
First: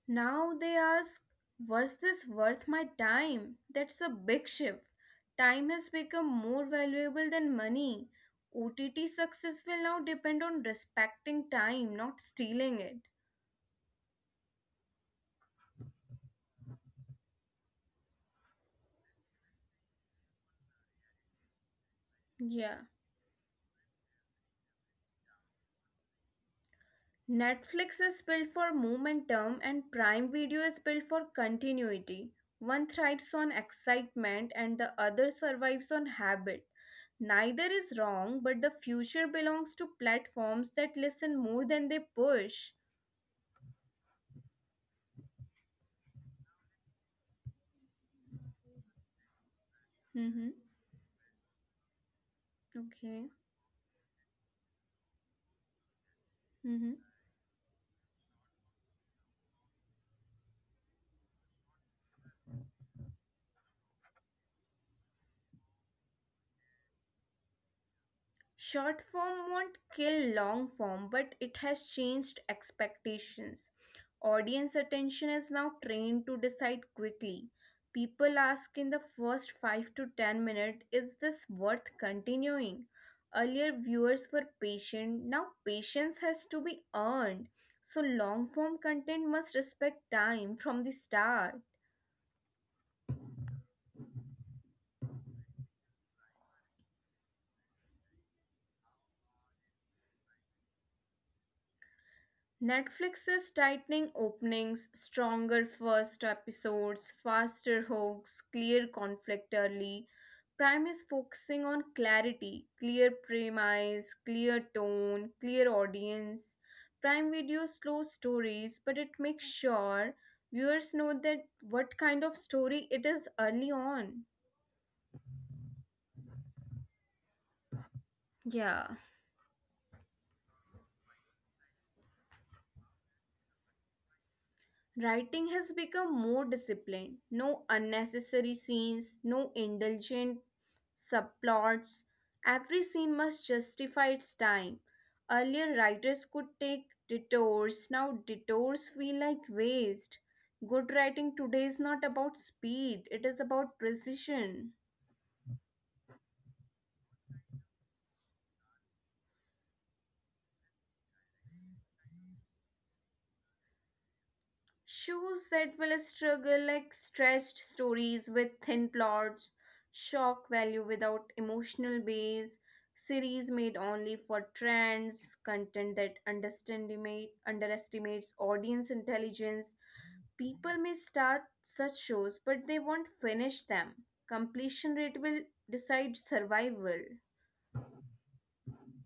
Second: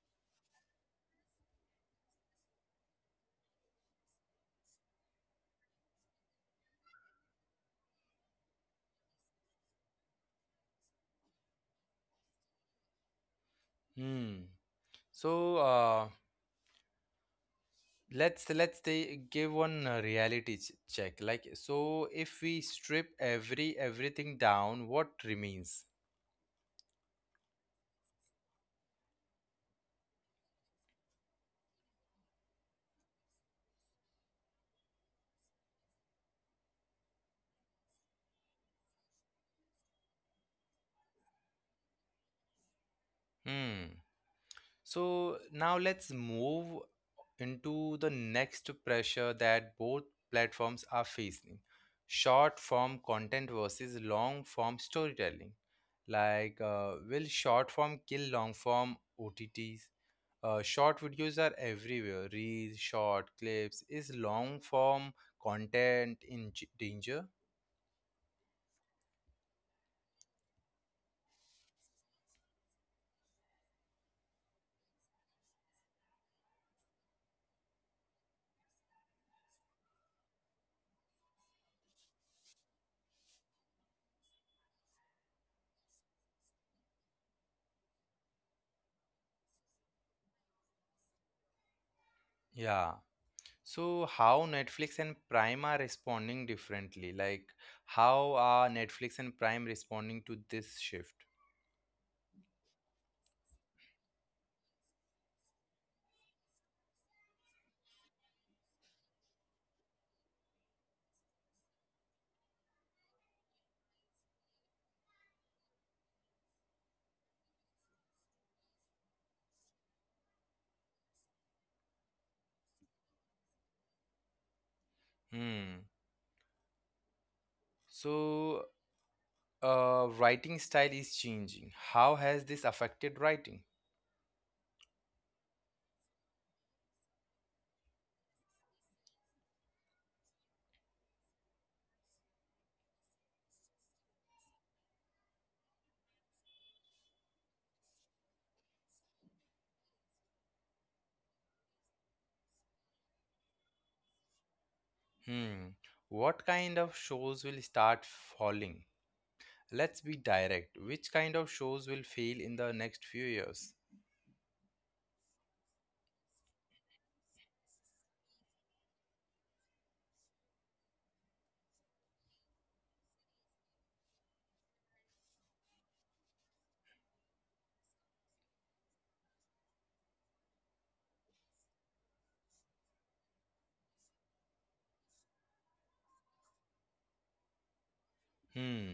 [SPEAKER 2] Now they ask, was this worth my time? That's a big shift. Time has become more valuable than money. OTT success will now depend on respecting time, not stealing it.
[SPEAKER 1] Hmm. So uh, let's they give one reality check. Like so, if we
[SPEAKER 2] Yeah.
[SPEAKER 1] strip everything down, what remains?
[SPEAKER 2] Netflix is built for momentum and Prime Video is built for continuity. One thrives on excitement and the other survives on habit. Neither is wrong, but the future belongs to platforms that listen more than they push.
[SPEAKER 1] Hmm. So now let's move into the next pressure that both
[SPEAKER 2] Mm-hmm.
[SPEAKER 1] platforms are facing: short form
[SPEAKER 2] Okay.
[SPEAKER 1] content versus long form storytelling.
[SPEAKER 2] Mm-hmm.
[SPEAKER 1] Will short form kill long form OTTs? Short videos are everywhere. Reels, short clips. Is long form content in danger?
[SPEAKER 2] Short form won't kill long form, but it has changed expectations. Audience attention is now trained to decide quickly. People ask in the first 5 to 10 minutes, is this worth continuing? Earlier, viewers were patient. Now, patience has to be earned. So, long form content must respect time from the start.
[SPEAKER 1] Yeah. So how Netflix and Prime are responding differently? Like how are Netflix and Prime responding to this shift?
[SPEAKER 2] Netflix is tightening openings, stronger first episodes, faster hooks, clear conflict early. Prime is focusing on clarity, clear premise, clear tone, clear audience. Prime Video slow stories, but it makes sure viewers know that what kind of story it is early on.
[SPEAKER 1] Hmm. So
[SPEAKER 2] Yeah.
[SPEAKER 1] Writing style is changing. How has this affected writing?
[SPEAKER 2] Writing has become more disciplined. No unnecessary scenes, no indulgent subplots. Every scene must justify its time. Earlier, writers could take detours, now, detours feel like waste. Good writing today is not about speed, it is about precision.
[SPEAKER 1] Hmm. What kind of shows will start falling? Let's be direct. Which kind of shows will fail in the next few years?
[SPEAKER 2] Shows that will struggle like stretched stories with thin plots, shock value without emotional base, series made only for trends, content that underestimates audience intelligence, people may start such shows, but they won't finish them. Completion rate will decide survival.
[SPEAKER 1] Hmm.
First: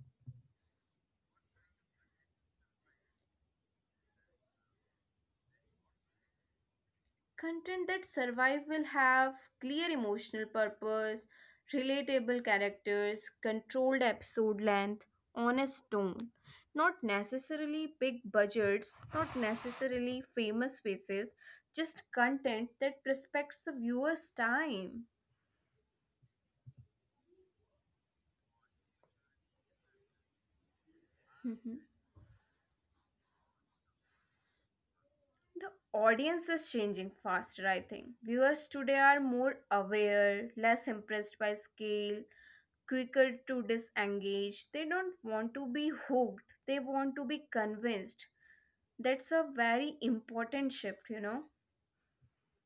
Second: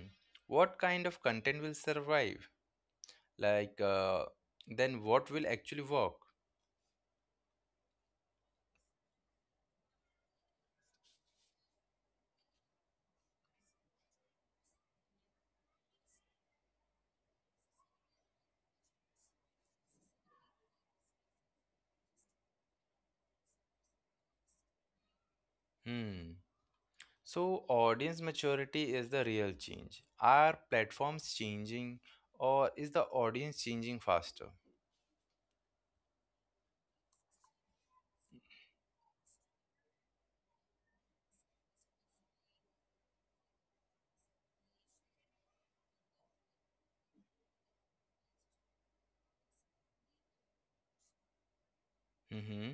[SPEAKER 1] What kind of content will survive? Like, uh, then what will actually work?
[SPEAKER 2] Content that survive will have clear emotional purpose, relatable characters, controlled episode length, honest tone. Not necessarily big budgets, not necessarily famous faces, just content that respects the viewer's time.
[SPEAKER 1] Hmm. So, audience maturity is the real change. Are platforms changing
[SPEAKER 2] *laughs*
[SPEAKER 1] or is the audience changing faster?
[SPEAKER 2] The audience is changing faster, I think. Viewers today are more aware, less impressed by scale, quicker to disengage. They don't want to be hooked, they want to be convinced. That's a very important shift, you know.
[SPEAKER 1] Mm-hmm.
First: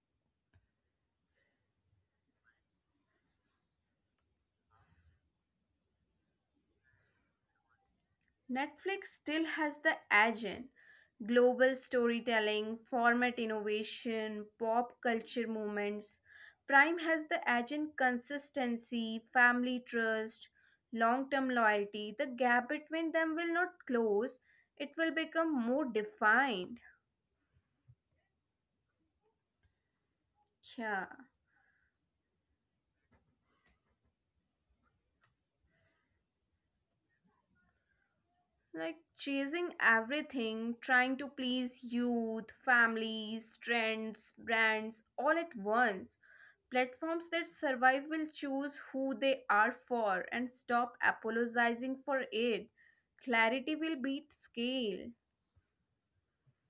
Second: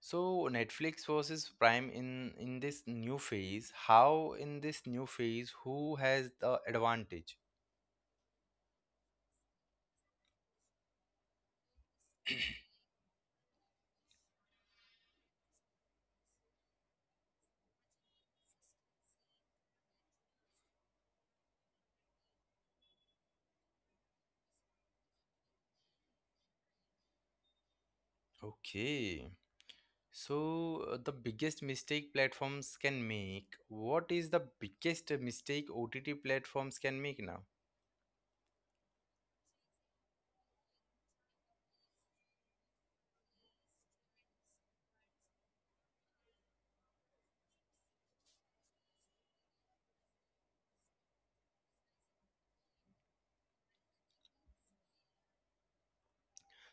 [SPEAKER 1] So, Netflix versus Prime in this new phase, how in this new phase, who has the advantage?
[SPEAKER 2] Netflix still has the edge in global storytelling, format innovation, pop culture moments. Prime has the edge in consistency, family trust, long term loyalty. The gap between them will not close, it will become more defined.
[SPEAKER 1] Okay.
[SPEAKER 2] Yeah.
[SPEAKER 1] The biggest mistake platforms can make. What is the biggest mistake OTT platforms can make now?
[SPEAKER 2] Like chasing everything, trying to please youth, families, trends, brands all at once. Platforms that survive will choose who they are for and stop apologizing for it. Clarity will beat scale.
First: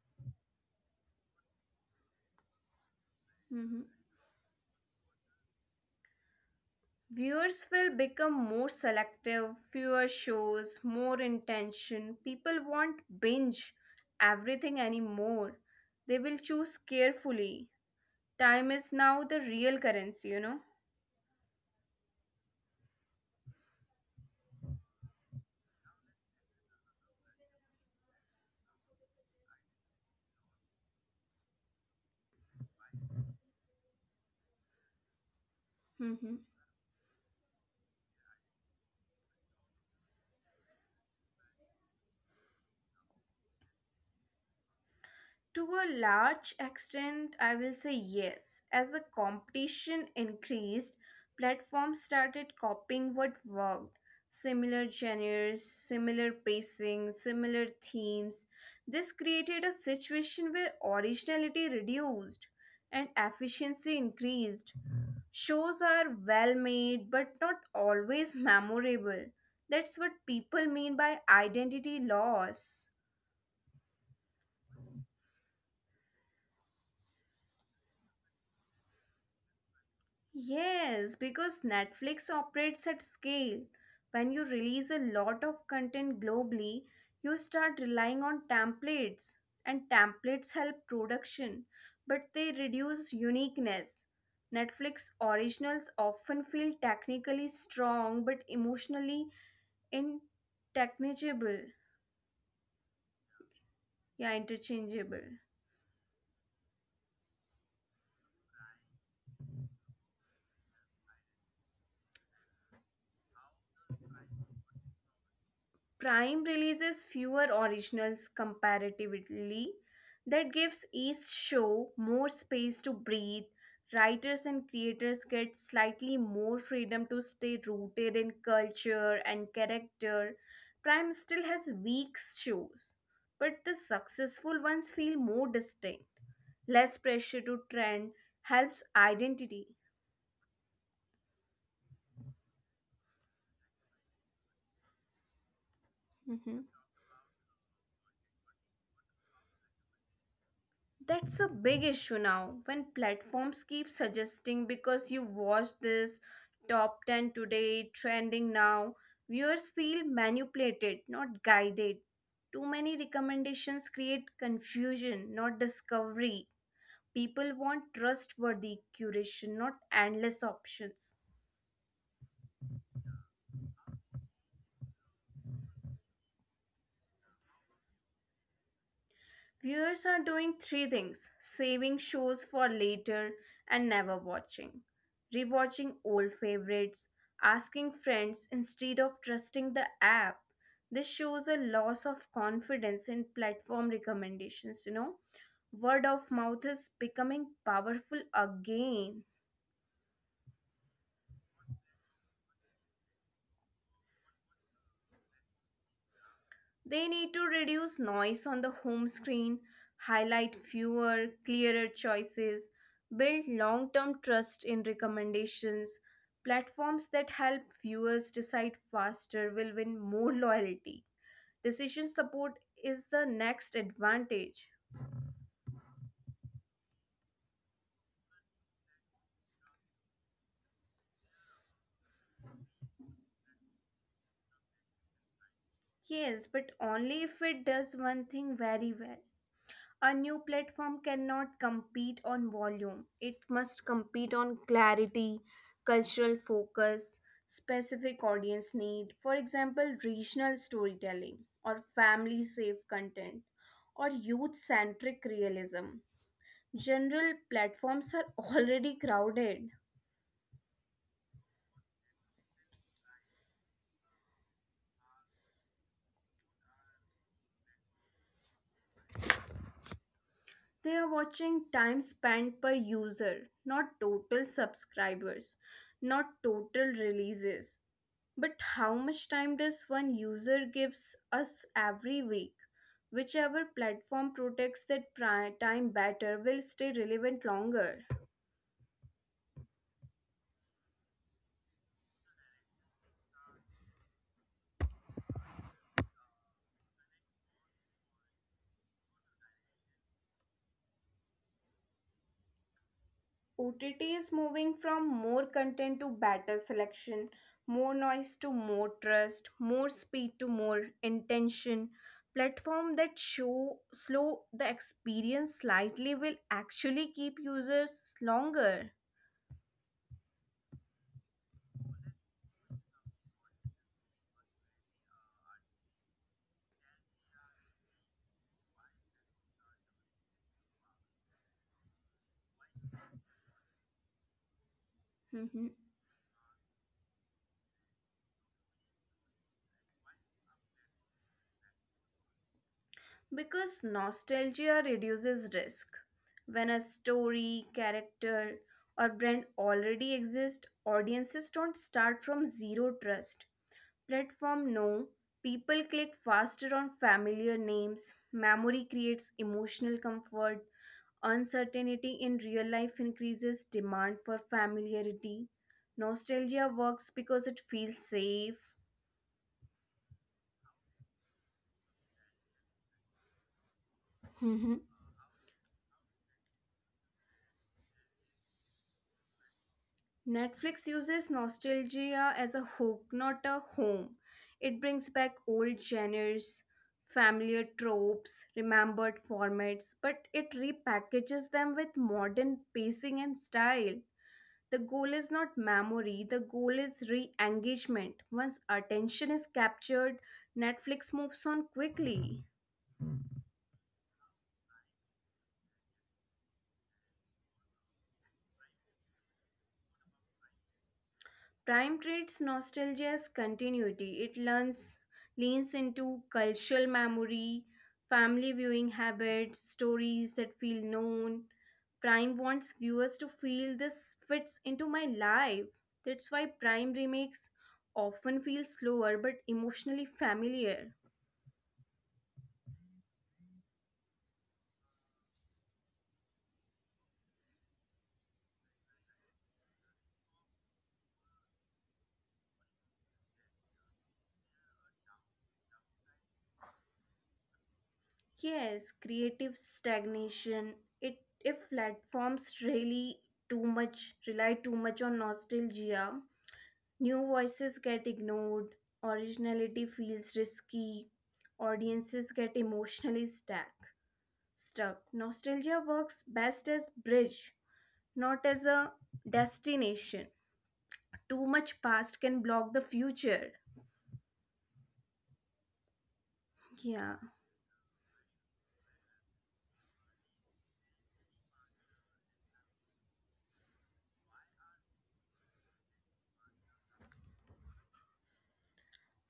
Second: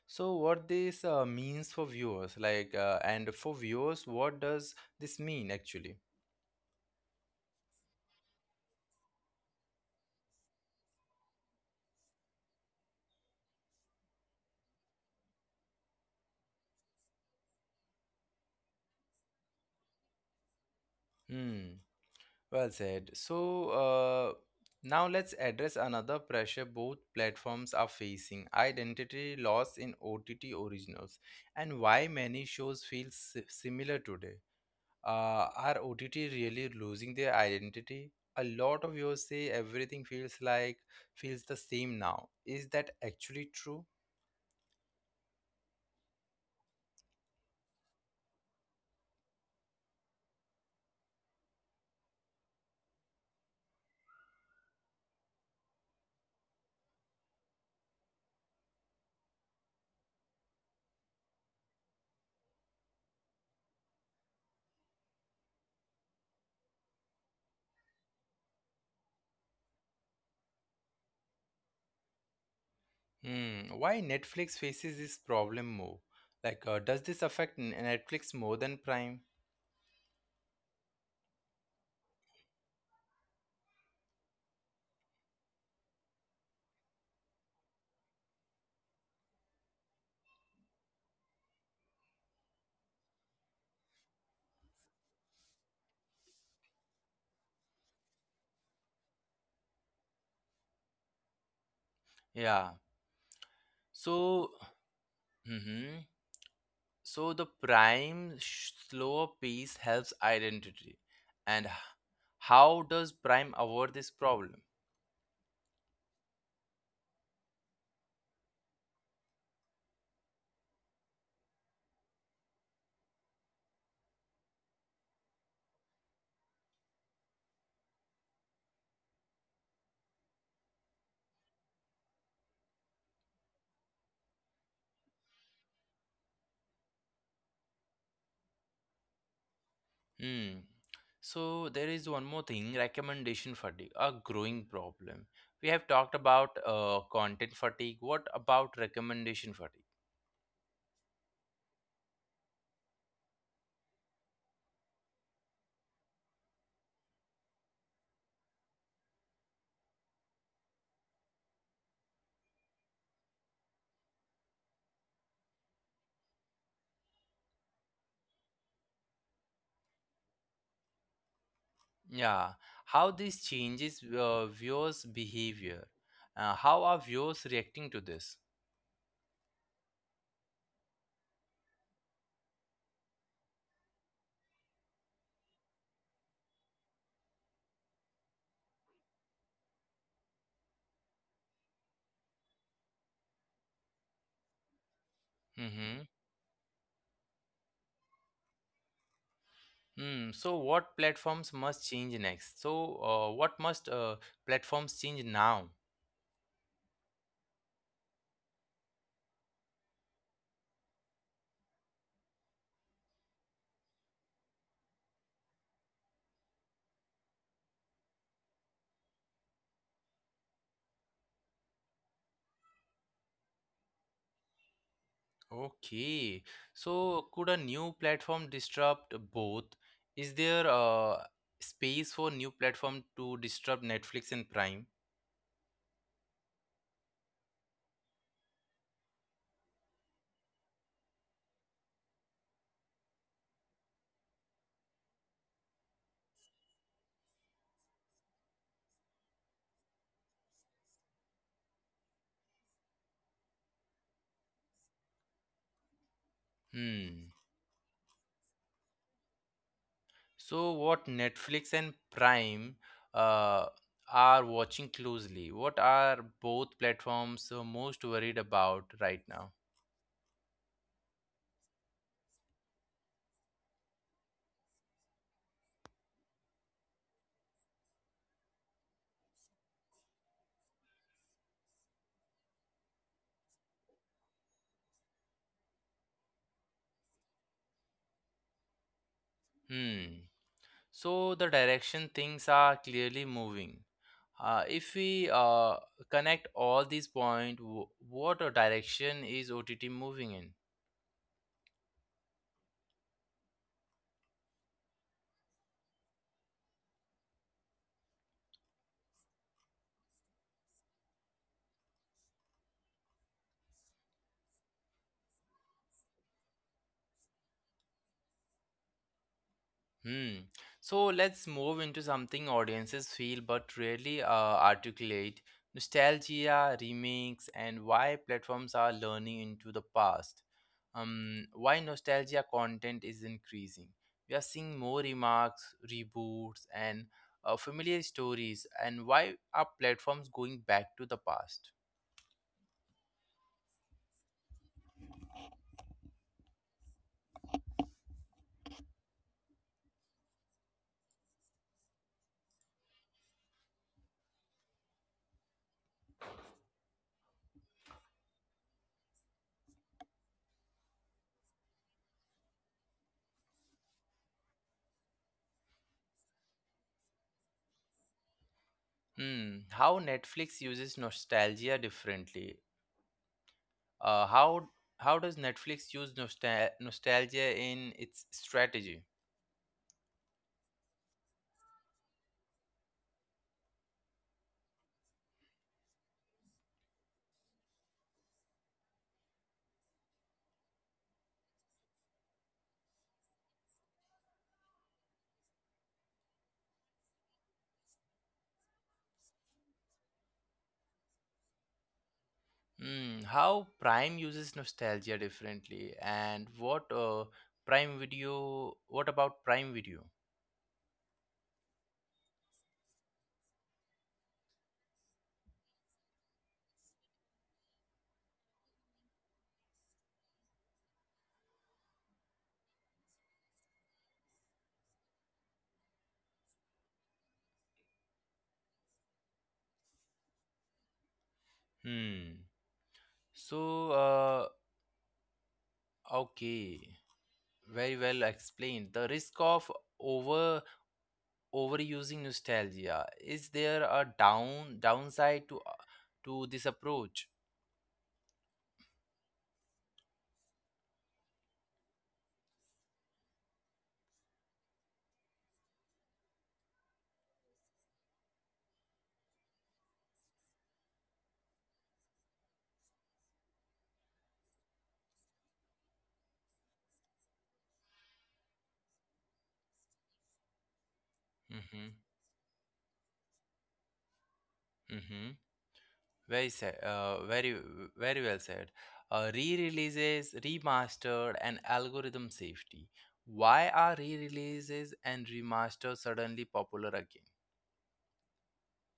[SPEAKER 1] So, what this means for viewers, and for
[SPEAKER 2] Mhm.
[SPEAKER 1] viewers, what does this mean actually?
[SPEAKER 2] Viewers will become more selective, fewer shows, more intention. People won't binge everything anymore. They will choose carefully. Time is now the real currency, you know?
[SPEAKER 1] Hmm, well said. Now let's address another pressure both platforms are facing identity loss in OTT originals and why many shows feel similar today. Are OTT
[SPEAKER 2] Hmm.
[SPEAKER 1] really losing their identity? A lot of viewers say everything feels the same now. Is that actually true?
[SPEAKER 2] To a large extent, I will say yes. As the competition increased, platforms started copying what worked. Similar genres, similar pacing, similar themes. This created a situation where originality reduced and efficiency increased. Shows are well made but not always memorable. That's what people mean by identity loss.
[SPEAKER 1] Hmm. Why Netflix faces this problem more? Does this affect Netflix more than Prime?
[SPEAKER 2] Yes, because Netflix operates at scale. When you release a lot of content globally, you start relying on templates, and templates help production, but they reduce uniqueness. Netflix originals often feel technically strong but emotionally intangible.
[SPEAKER 1] Yeah.
[SPEAKER 2] Yeah,
[SPEAKER 1] So,
[SPEAKER 2] interchangeable.
[SPEAKER 1] hmm so the Prime slower pace helps identity, and how does Prime avoid this problem?
[SPEAKER 2] Prime releases fewer originals comparatively. That gives each show more space to breathe. Writers and creators get slightly more freedom to stay rooted in culture and character. Prime still has weak shows, but the successful ones feel more distinct. Less pressure to trend helps identity.
[SPEAKER 1] Hmm. So there is one more thing, recommendation fatigue, a growing problem. We have talked
[SPEAKER 2] Mm-hmm.
[SPEAKER 1] about content fatigue. What about recommendation fatigue?
[SPEAKER 2] That's a big issue now when platforms keep suggesting because you watched this, top 10 today, trending now. Viewers feel manipulated, not guided. Too many recommendations create confusion, not discovery. People want trustworthy curation, not endless options.
[SPEAKER 1] Yeah, how this changes viewers' behavior. How are viewers reacting to this?
[SPEAKER 2] Viewers are doing three things, saving shows for later and never watching, rewatching old favorites, asking friends instead of trusting the app. This shows a loss of confidence in platform recommendations, you know. Word
[SPEAKER 1] Mm-hmm.
[SPEAKER 2] of mouth is becoming powerful again.
[SPEAKER 1] Hmm. So what platforms must change next? What must platforms change now?
[SPEAKER 2] They need to reduce noise on the home screen, highlight fewer, clearer choices, build long term trust in recommendations. Platforms that help viewers decide faster will win more loyalty. Decision support is the next advantage.
[SPEAKER 1] Okay, so could a new platform disrupt both? Is there space for new platform to disrupt Netflix and Prime?
[SPEAKER 2] Yes, but only if it does one thing very well. A new platform cannot compete on volume. It must compete on clarity, cultural focus, specific audience need, for example, regional storytelling or family safe content or youth centric realism. General
[SPEAKER 1] Hmm.
[SPEAKER 2] platforms are already crowded.
[SPEAKER 1] So what Netflix and Prime uh, are watching closely? What are both platforms most worried about right now?
[SPEAKER 2] They are watching time spent per user, not total subscribers, not total releases. But how much time does one user gives us every week? Whichever platform protects that time better will stay relevant longer.
[SPEAKER 1] Hmm. So the direction things are clearly moving. If we connect all these points, what a direction is OTT moving in?
[SPEAKER 2] OTT is moving from more content to better selection, more noise to more trust, more speed to more intention. Platform that show slow the experience slightly will actually keep users longer.
[SPEAKER 1] Hmm. So let's move into something audiences feel but rarely articulate nostalgia, remakes, and why platforms are learning into the past. Why nostalgia content is increasing. We are seeing more
[SPEAKER 2] Mhm.
[SPEAKER 1] remarks, reboots, and familiar stories, and why are platforms going back to the past?
[SPEAKER 2] Because nostalgia reduces risk. When a story, character, or brand already exists, audiences don't start from zero trust. Platform no. People click faster on familiar names. Memory creates emotional comfort. Uncertainty in real life increases demand for familiarity. Nostalgia works because it feels safe.
[SPEAKER 1] Hmm, how Netflix uses nostalgia differently. Uh, how
[SPEAKER 2] *laughs*
[SPEAKER 1] how does Netflix use nostalgia in its strategy?
[SPEAKER 2] Netflix uses nostalgia as a hook, not a home. It brings back old genres, familiar tropes, remembered formats, but it repackages them with modern pacing and style. The goal is not memory, the goal is re engagement. Once attention is captured, Netflix moves on quickly.
[SPEAKER 1] Hmm, how Prime uses nostalgia differently, and what Prime Video? What about Prime Video?
[SPEAKER 2] Time treats nostalgia as continuity. It learns, leans into cultural memory, family viewing habits, stories that feel known. Prime wants viewers to feel this fits into my life. That's why Prime remakes often feel slower but emotionally familiar.
[SPEAKER 1] Hmm. So, uh, okay, very well explained. The risk of over overusing nostalgia. Is there a downside to this approach?
[SPEAKER 2] Yes, creative stagnation. It if platforms really too much rely too much on nostalgia, new voices get ignored, originality feels risky, audiences get emotionally stuck. Nostalgia works best as bridge, not as a destination. Too much past
[SPEAKER 1] Mhm.
[SPEAKER 2] can block the future.
[SPEAKER 1] Mm-hmm. Very said.
[SPEAKER 2] Yeah.
[SPEAKER 1] Very well said. Re-releases, remastered, and algorithm safety. Why are re-releases and remasters suddenly popular again?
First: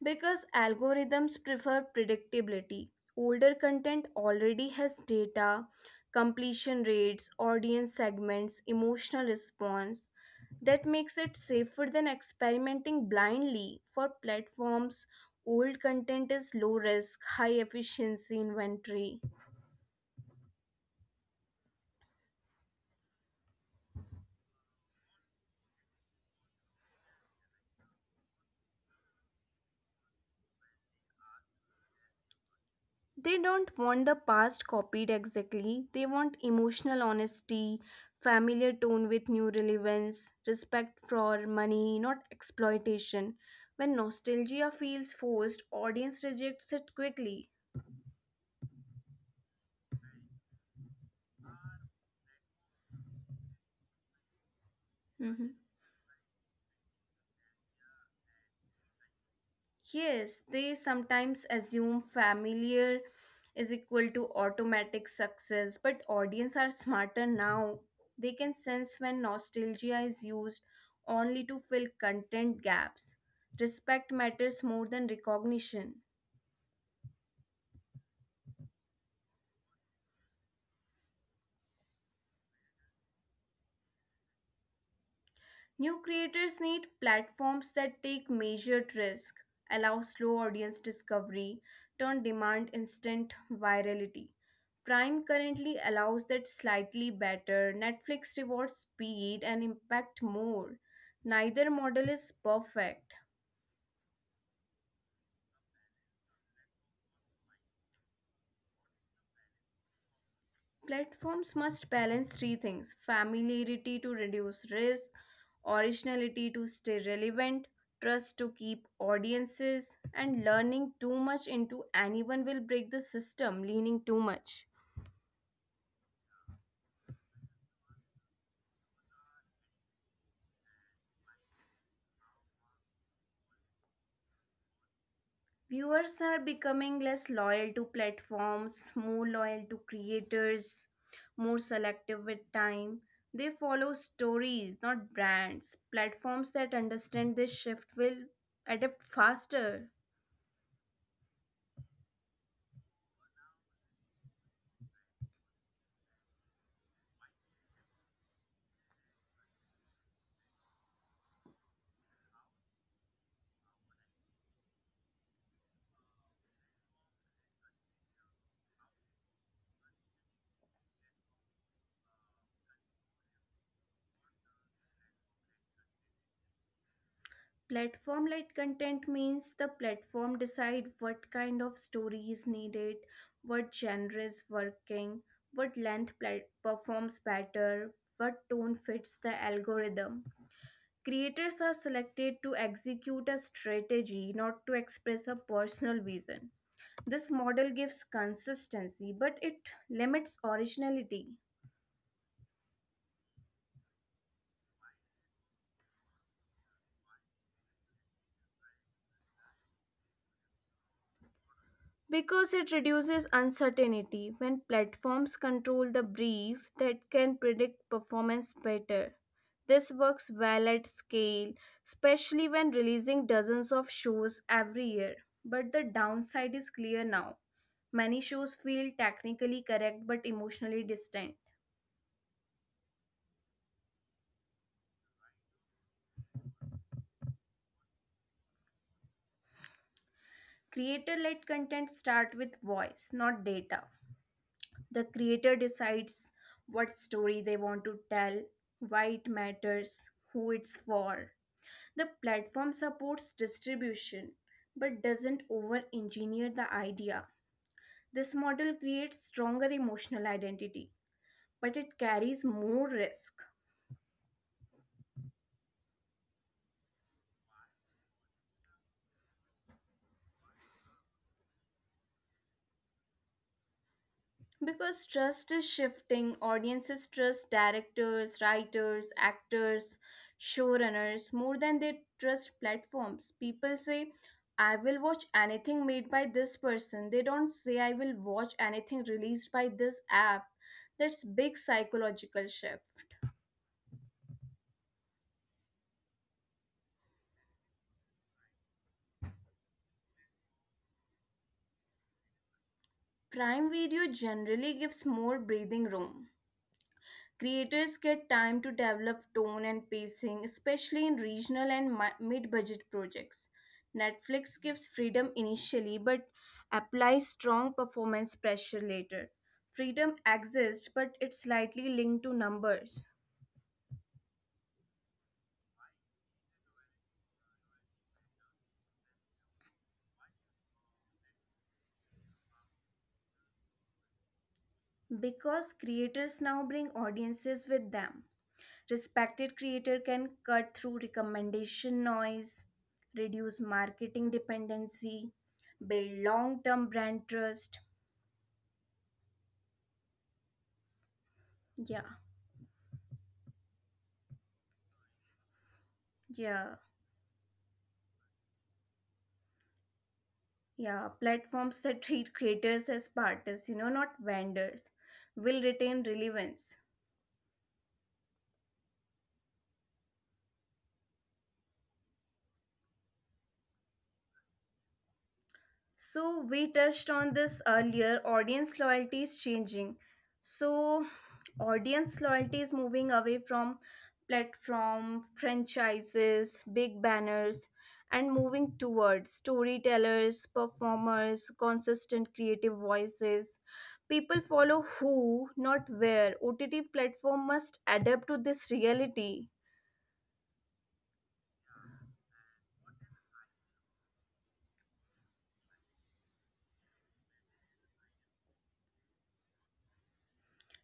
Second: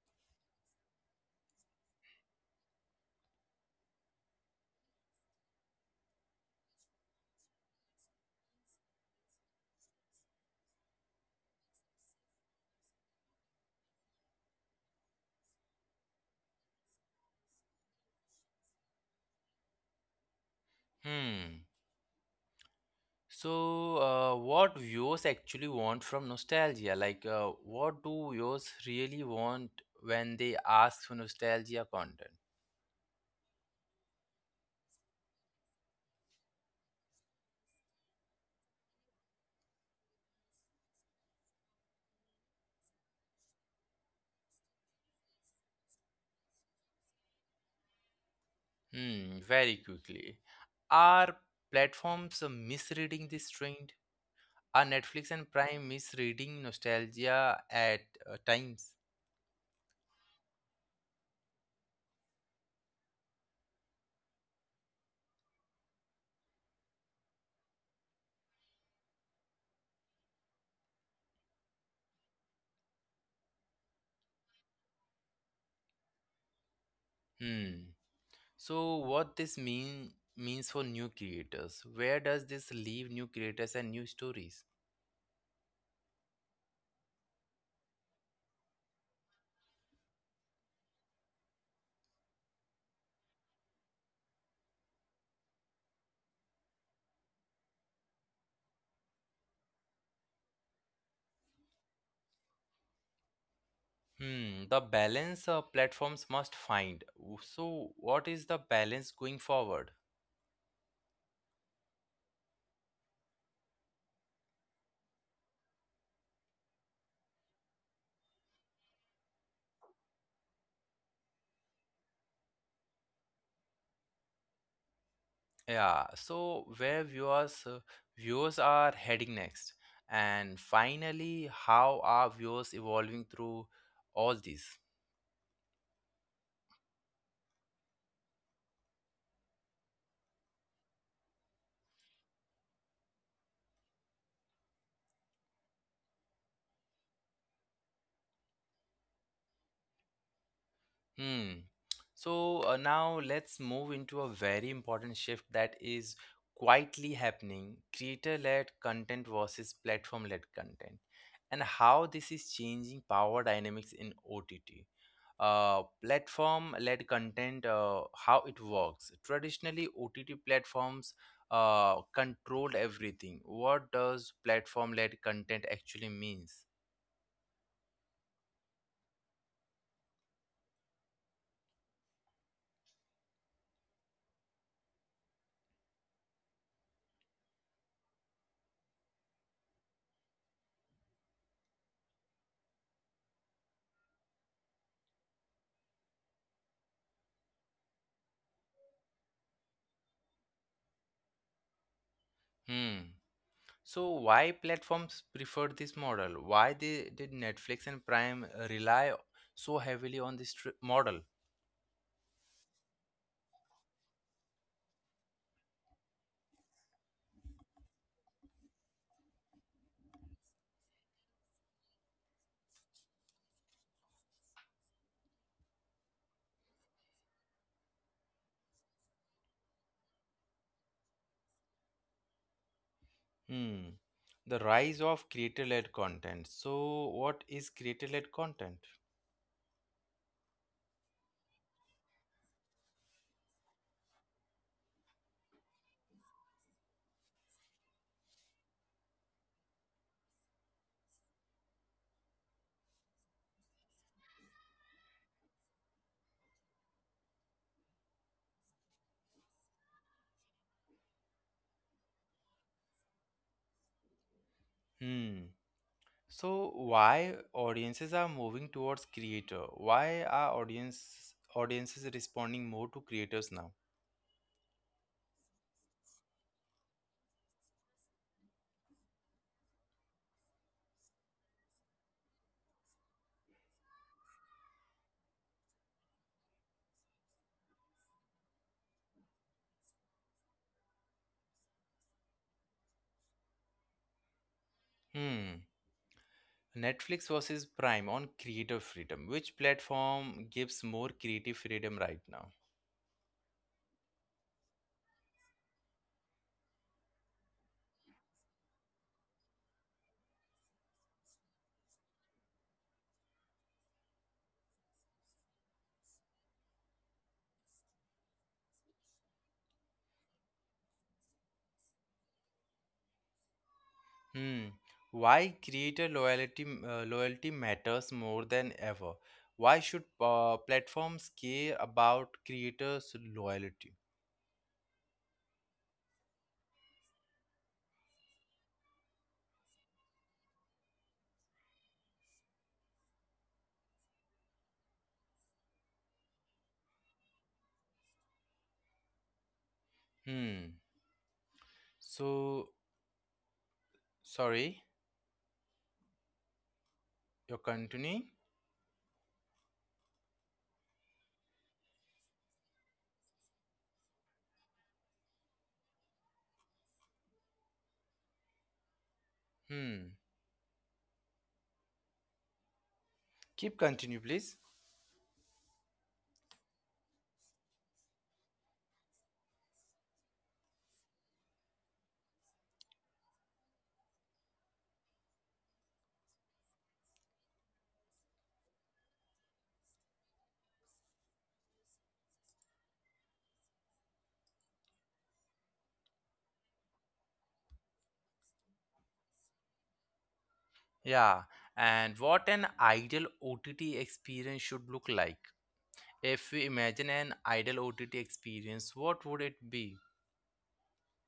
[SPEAKER 2] Because algorithms prefer predictability. Older content already has data, completion rates, audience segments, emotional response. That makes it safer than experimenting blindly. For platforms, old content is low risk, high efficiency inventory.
[SPEAKER 1] Hmm. What viewers actually want from nostalgia? What do viewers really want when they ask for nostalgia content?
[SPEAKER 2] They don't want the past copied exactly. They want emotional honesty, familiar tone with new relevance, respect for money, not exploitation. When nostalgia feels forced, audience rejects it quickly.
[SPEAKER 1] Hmm. Very quickly, are platforms misreading this trend? Are Netflix and
[SPEAKER 2] Mhm.
[SPEAKER 1] Prime misreading nostalgia at times?
[SPEAKER 2] Yes, they sometimes assume familiar is equal to automatic success, but audience are smarter now. They can sense when nostalgia is used only to fill content gaps. Respect matters more than recognition.
[SPEAKER 1] Hmm. So what this means for new creators? Where does this leave new creators and new stories?
[SPEAKER 2] New creators need platforms that take measured risk, allow slow audience discovery, turn demand instant virality. Prime currently allows that slightly better. Netflix rewards speed and impact more. Neither model is perfect.
[SPEAKER 1] Hmm. The balance platforms must find. So what is the balance going forward?
[SPEAKER 2] Platforms must balance three things, familiarity to reduce risk, originality to stay relevant, trust to keep audiences, and learning too much into anyone will break the system, leaning too much.
[SPEAKER 1] Yeah. So where viewers are heading next, and finally, how are viewers evolving through all this?
[SPEAKER 2] Viewers are becoming less loyal to platforms, more loyal to creators, more selective with time. They follow stories, not brands. Platforms that understand this shift will adapt faster.
[SPEAKER 1] Hmm. Now let's move into a very important shift that is quietly happening, creator-led content versus platform-led content, and how this is changing power dynamics in OTT. Platform-led content, how it works. Traditionally, OTT platforms controlled everything. What does platform-led content actually means?
[SPEAKER 2] Platform led content means the platform decide what kind of story is needed, what genre is working, what length performs better, what tone fits the algorithm. Creators are selected to execute a strategy, not to express a personal vision. This model gives consistency but it limits originality.
[SPEAKER 1] Hmm. So why platforms prefer this model? Did Netflix and Prime rely so heavily on this model?
[SPEAKER 2] Because it reduces uncertainty when platforms control the brief that can predict performance better. This works well at scale, especially when releasing dozens of shows every year. But the downside is clear now. Many shows feel technically correct but emotionally distant.
[SPEAKER 1] Hmm. The rise of creator-led content. So what is creator-led content?
[SPEAKER 2] Creator led content start with voice, not data. The creator decides what story they want to tell, why it matters, who it's for. The platform supports distribution but doesn't over engineer the idea. This model creates stronger emotional identity, but it carries more risk.
[SPEAKER 1] Hmm. So why audiences are moving towards creator? Why are audiences responding more to creators now?
[SPEAKER 2] Because trust is shifting, audiences trust directors, writers, actors, showrunners more than they trust platforms. People say, I will watch anything made by this person. They don't say, I will watch anything released by this app. That's big psychological shift.
[SPEAKER 1] Hmm. Netflix versus Prime on creator freedom. Which platform gives more creative freedom right now?
[SPEAKER 2] Crime video generally gives more breathing room. Creators get time to develop tone and pacing, especially in regional and mid budget projects. Netflix gives freedom initially but applies strong performance pressure later. Freedom exists, but it's slightly linked to numbers,
[SPEAKER 1] Hmm. Why creator loyalty matters more than ever? Why should platforms care about creators' loyalty?
[SPEAKER 2] because creators now bring audiences with them. Respected creator can cut through recommendation noise, reduce marketing dependency, build long-term brand trust.
[SPEAKER 1] Hmm.
[SPEAKER 2] Yeah,
[SPEAKER 1] So sorry,
[SPEAKER 2] yeah,
[SPEAKER 1] you're continuing.
[SPEAKER 2] yeah. Platforms that treat creators as partners, you know, not vendors, will retain relevance.
[SPEAKER 1] Hmm. Keep continue, please.
[SPEAKER 2] So, we touched on this earlier. Audience loyalty is changing. So, audience loyalty is moving away from platform, franchises, big banners, and moving towards storytellers, performers, consistent creative voices. People follow who, not where. OTT platform must adapt to this reality.
[SPEAKER 1] Yeah. And what an ideal OTT experience should look like. If we imagine an ideal OTT experience, what would it be?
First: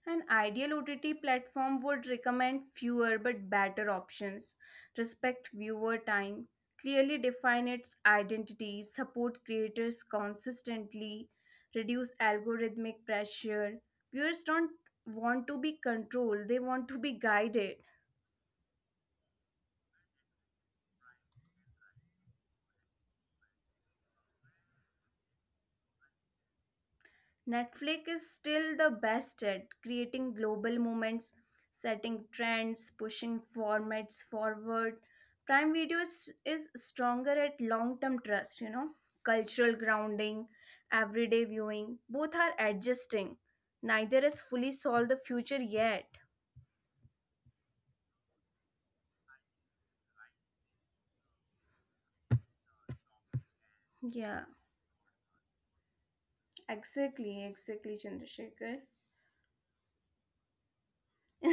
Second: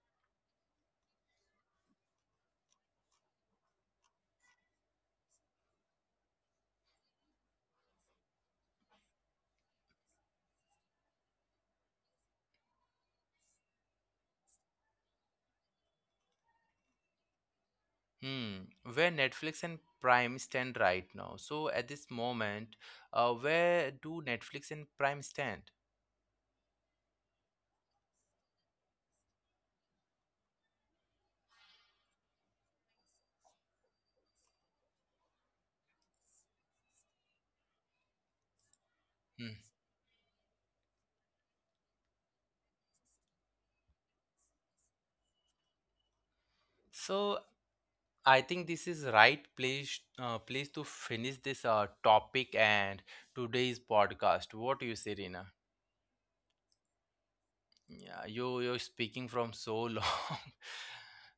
[SPEAKER 2] An ideal OTT platform would recommend fewer but better options, respect viewer time, clearly define its identity, support creators consistently, reduce algorithmic pressure. Viewers don't want to be controlled, they want to be guided.
[SPEAKER 1] Hmm, where Netflix and Prime stand right now. So at this moment, where do Netflix and Prime stand?
[SPEAKER 2] Netflix is still the best at creating global movements, setting trends, pushing formats forward. Prime Video is stronger at long term trust, you know,
[SPEAKER 1] Hmm.
[SPEAKER 2] cultural grounding, everyday viewing. Both are adjusting. Neither has fully solved the future yet.
[SPEAKER 1] So I think this is right place place to finish this topic and today's
[SPEAKER 2] Yeah,
[SPEAKER 1] podcast. What do you say, Rina?
[SPEAKER 2] exactly, exactly,
[SPEAKER 1] Yeah,
[SPEAKER 2] Chandrasekhar.
[SPEAKER 1] you're speaking from so long. *laughs*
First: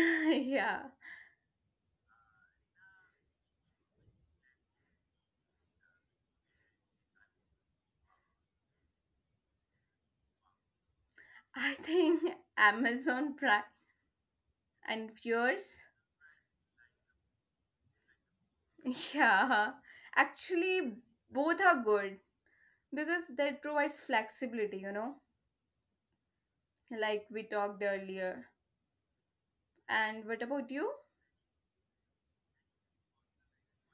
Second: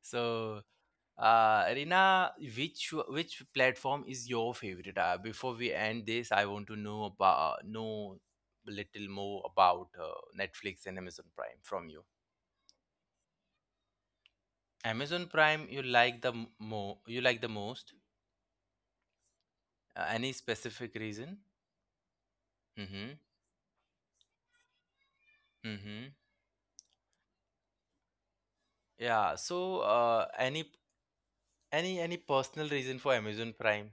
[SPEAKER 1] So
[SPEAKER 2] Yeah,
[SPEAKER 1] Rina, which platform is your favorite? Before we end this, I want to know little more about Netflix and Amazon Prime
[SPEAKER 2] I
[SPEAKER 1] from you.
[SPEAKER 2] think Amazon Prime, and
[SPEAKER 1] Amazon Prime,
[SPEAKER 2] yours.
[SPEAKER 1] you like the m- mo you like the most?
[SPEAKER 2] Yeah,
[SPEAKER 1] Any specific
[SPEAKER 2] actually,
[SPEAKER 1] reason?
[SPEAKER 2] both are good
[SPEAKER 1] Mm-hmm.
[SPEAKER 2] because that provides flexibility, you know,
[SPEAKER 1] Mm-hmm.
[SPEAKER 2] like we talked earlier.
[SPEAKER 1] Yeah. So,
[SPEAKER 2] And
[SPEAKER 1] uh,
[SPEAKER 2] what about
[SPEAKER 1] any
[SPEAKER 2] you?
[SPEAKER 1] any any personal reason for Amazon Prime?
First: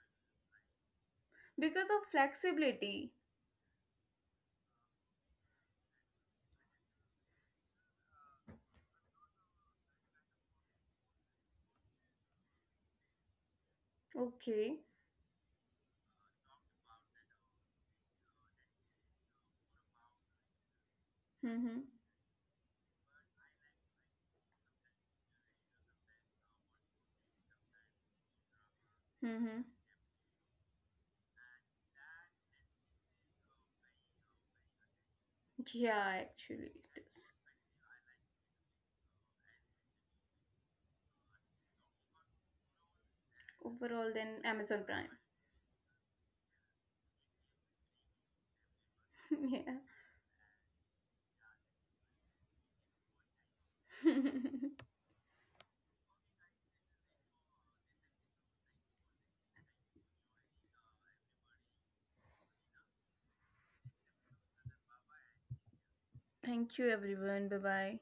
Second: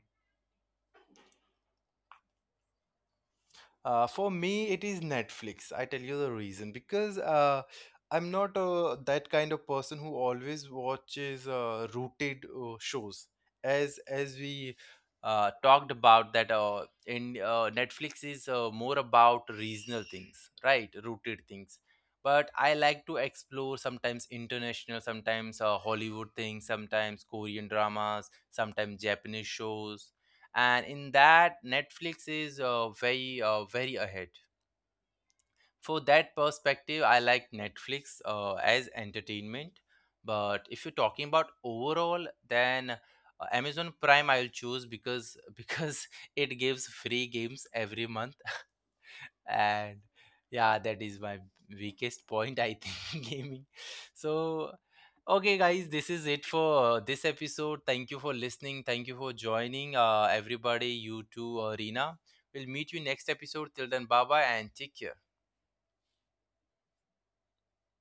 [SPEAKER 2] Because of flexibility.
[SPEAKER 1] For me, it is Netflix. I tell you the reason because I'm not that kind of person who always watches rooted shows. As we
[SPEAKER 2] Okay.
[SPEAKER 1] talked about that, in Netflix is more about regional things, right? Rooted
[SPEAKER 2] Mm-hmm.
[SPEAKER 1] things. But I like to explore sometimes international, sometimes Hollywood things, sometimes Korean dramas, sometimes Japanese
[SPEAKER 2] Mm-hmm.
[SPEAKER 1] shows and in that Netflix is very ahead for
[SPEAKER 2] Yeah,
[SPEAKER 1] that
[SPEAKER 2] actually, it
[SPEAKER 1] perspective. I
[SPEAKER 2] is.
[SPEAKER 1] like Netflix as entertainment, but if you're talking about overall then Amazon
[SPEAKER 2] Overall,
[SPEAKER 1] Prime
[SPEAKER 2] then
[SPEAKER 1] I'll
[SPEAKER 2] Amazon
[SPEAKER 1] choose because *laughs* because it gives free games every month
[SPEAKER 2] Prime. *laughs* Yeah.
[SPEAKER 1] and yeah that is my weakest point I think. *laughs* Gaming. So
[SPEAKER 2] *laughs*
[SPEAKER 1] okay guys, this is it for this episode. Thank you for listening, thank you for joining everybody, you too Rena. We'll meet you next episode. Till then bye bye and take care.
[SPEAKER 2] Thank you, everyone. Bye bye.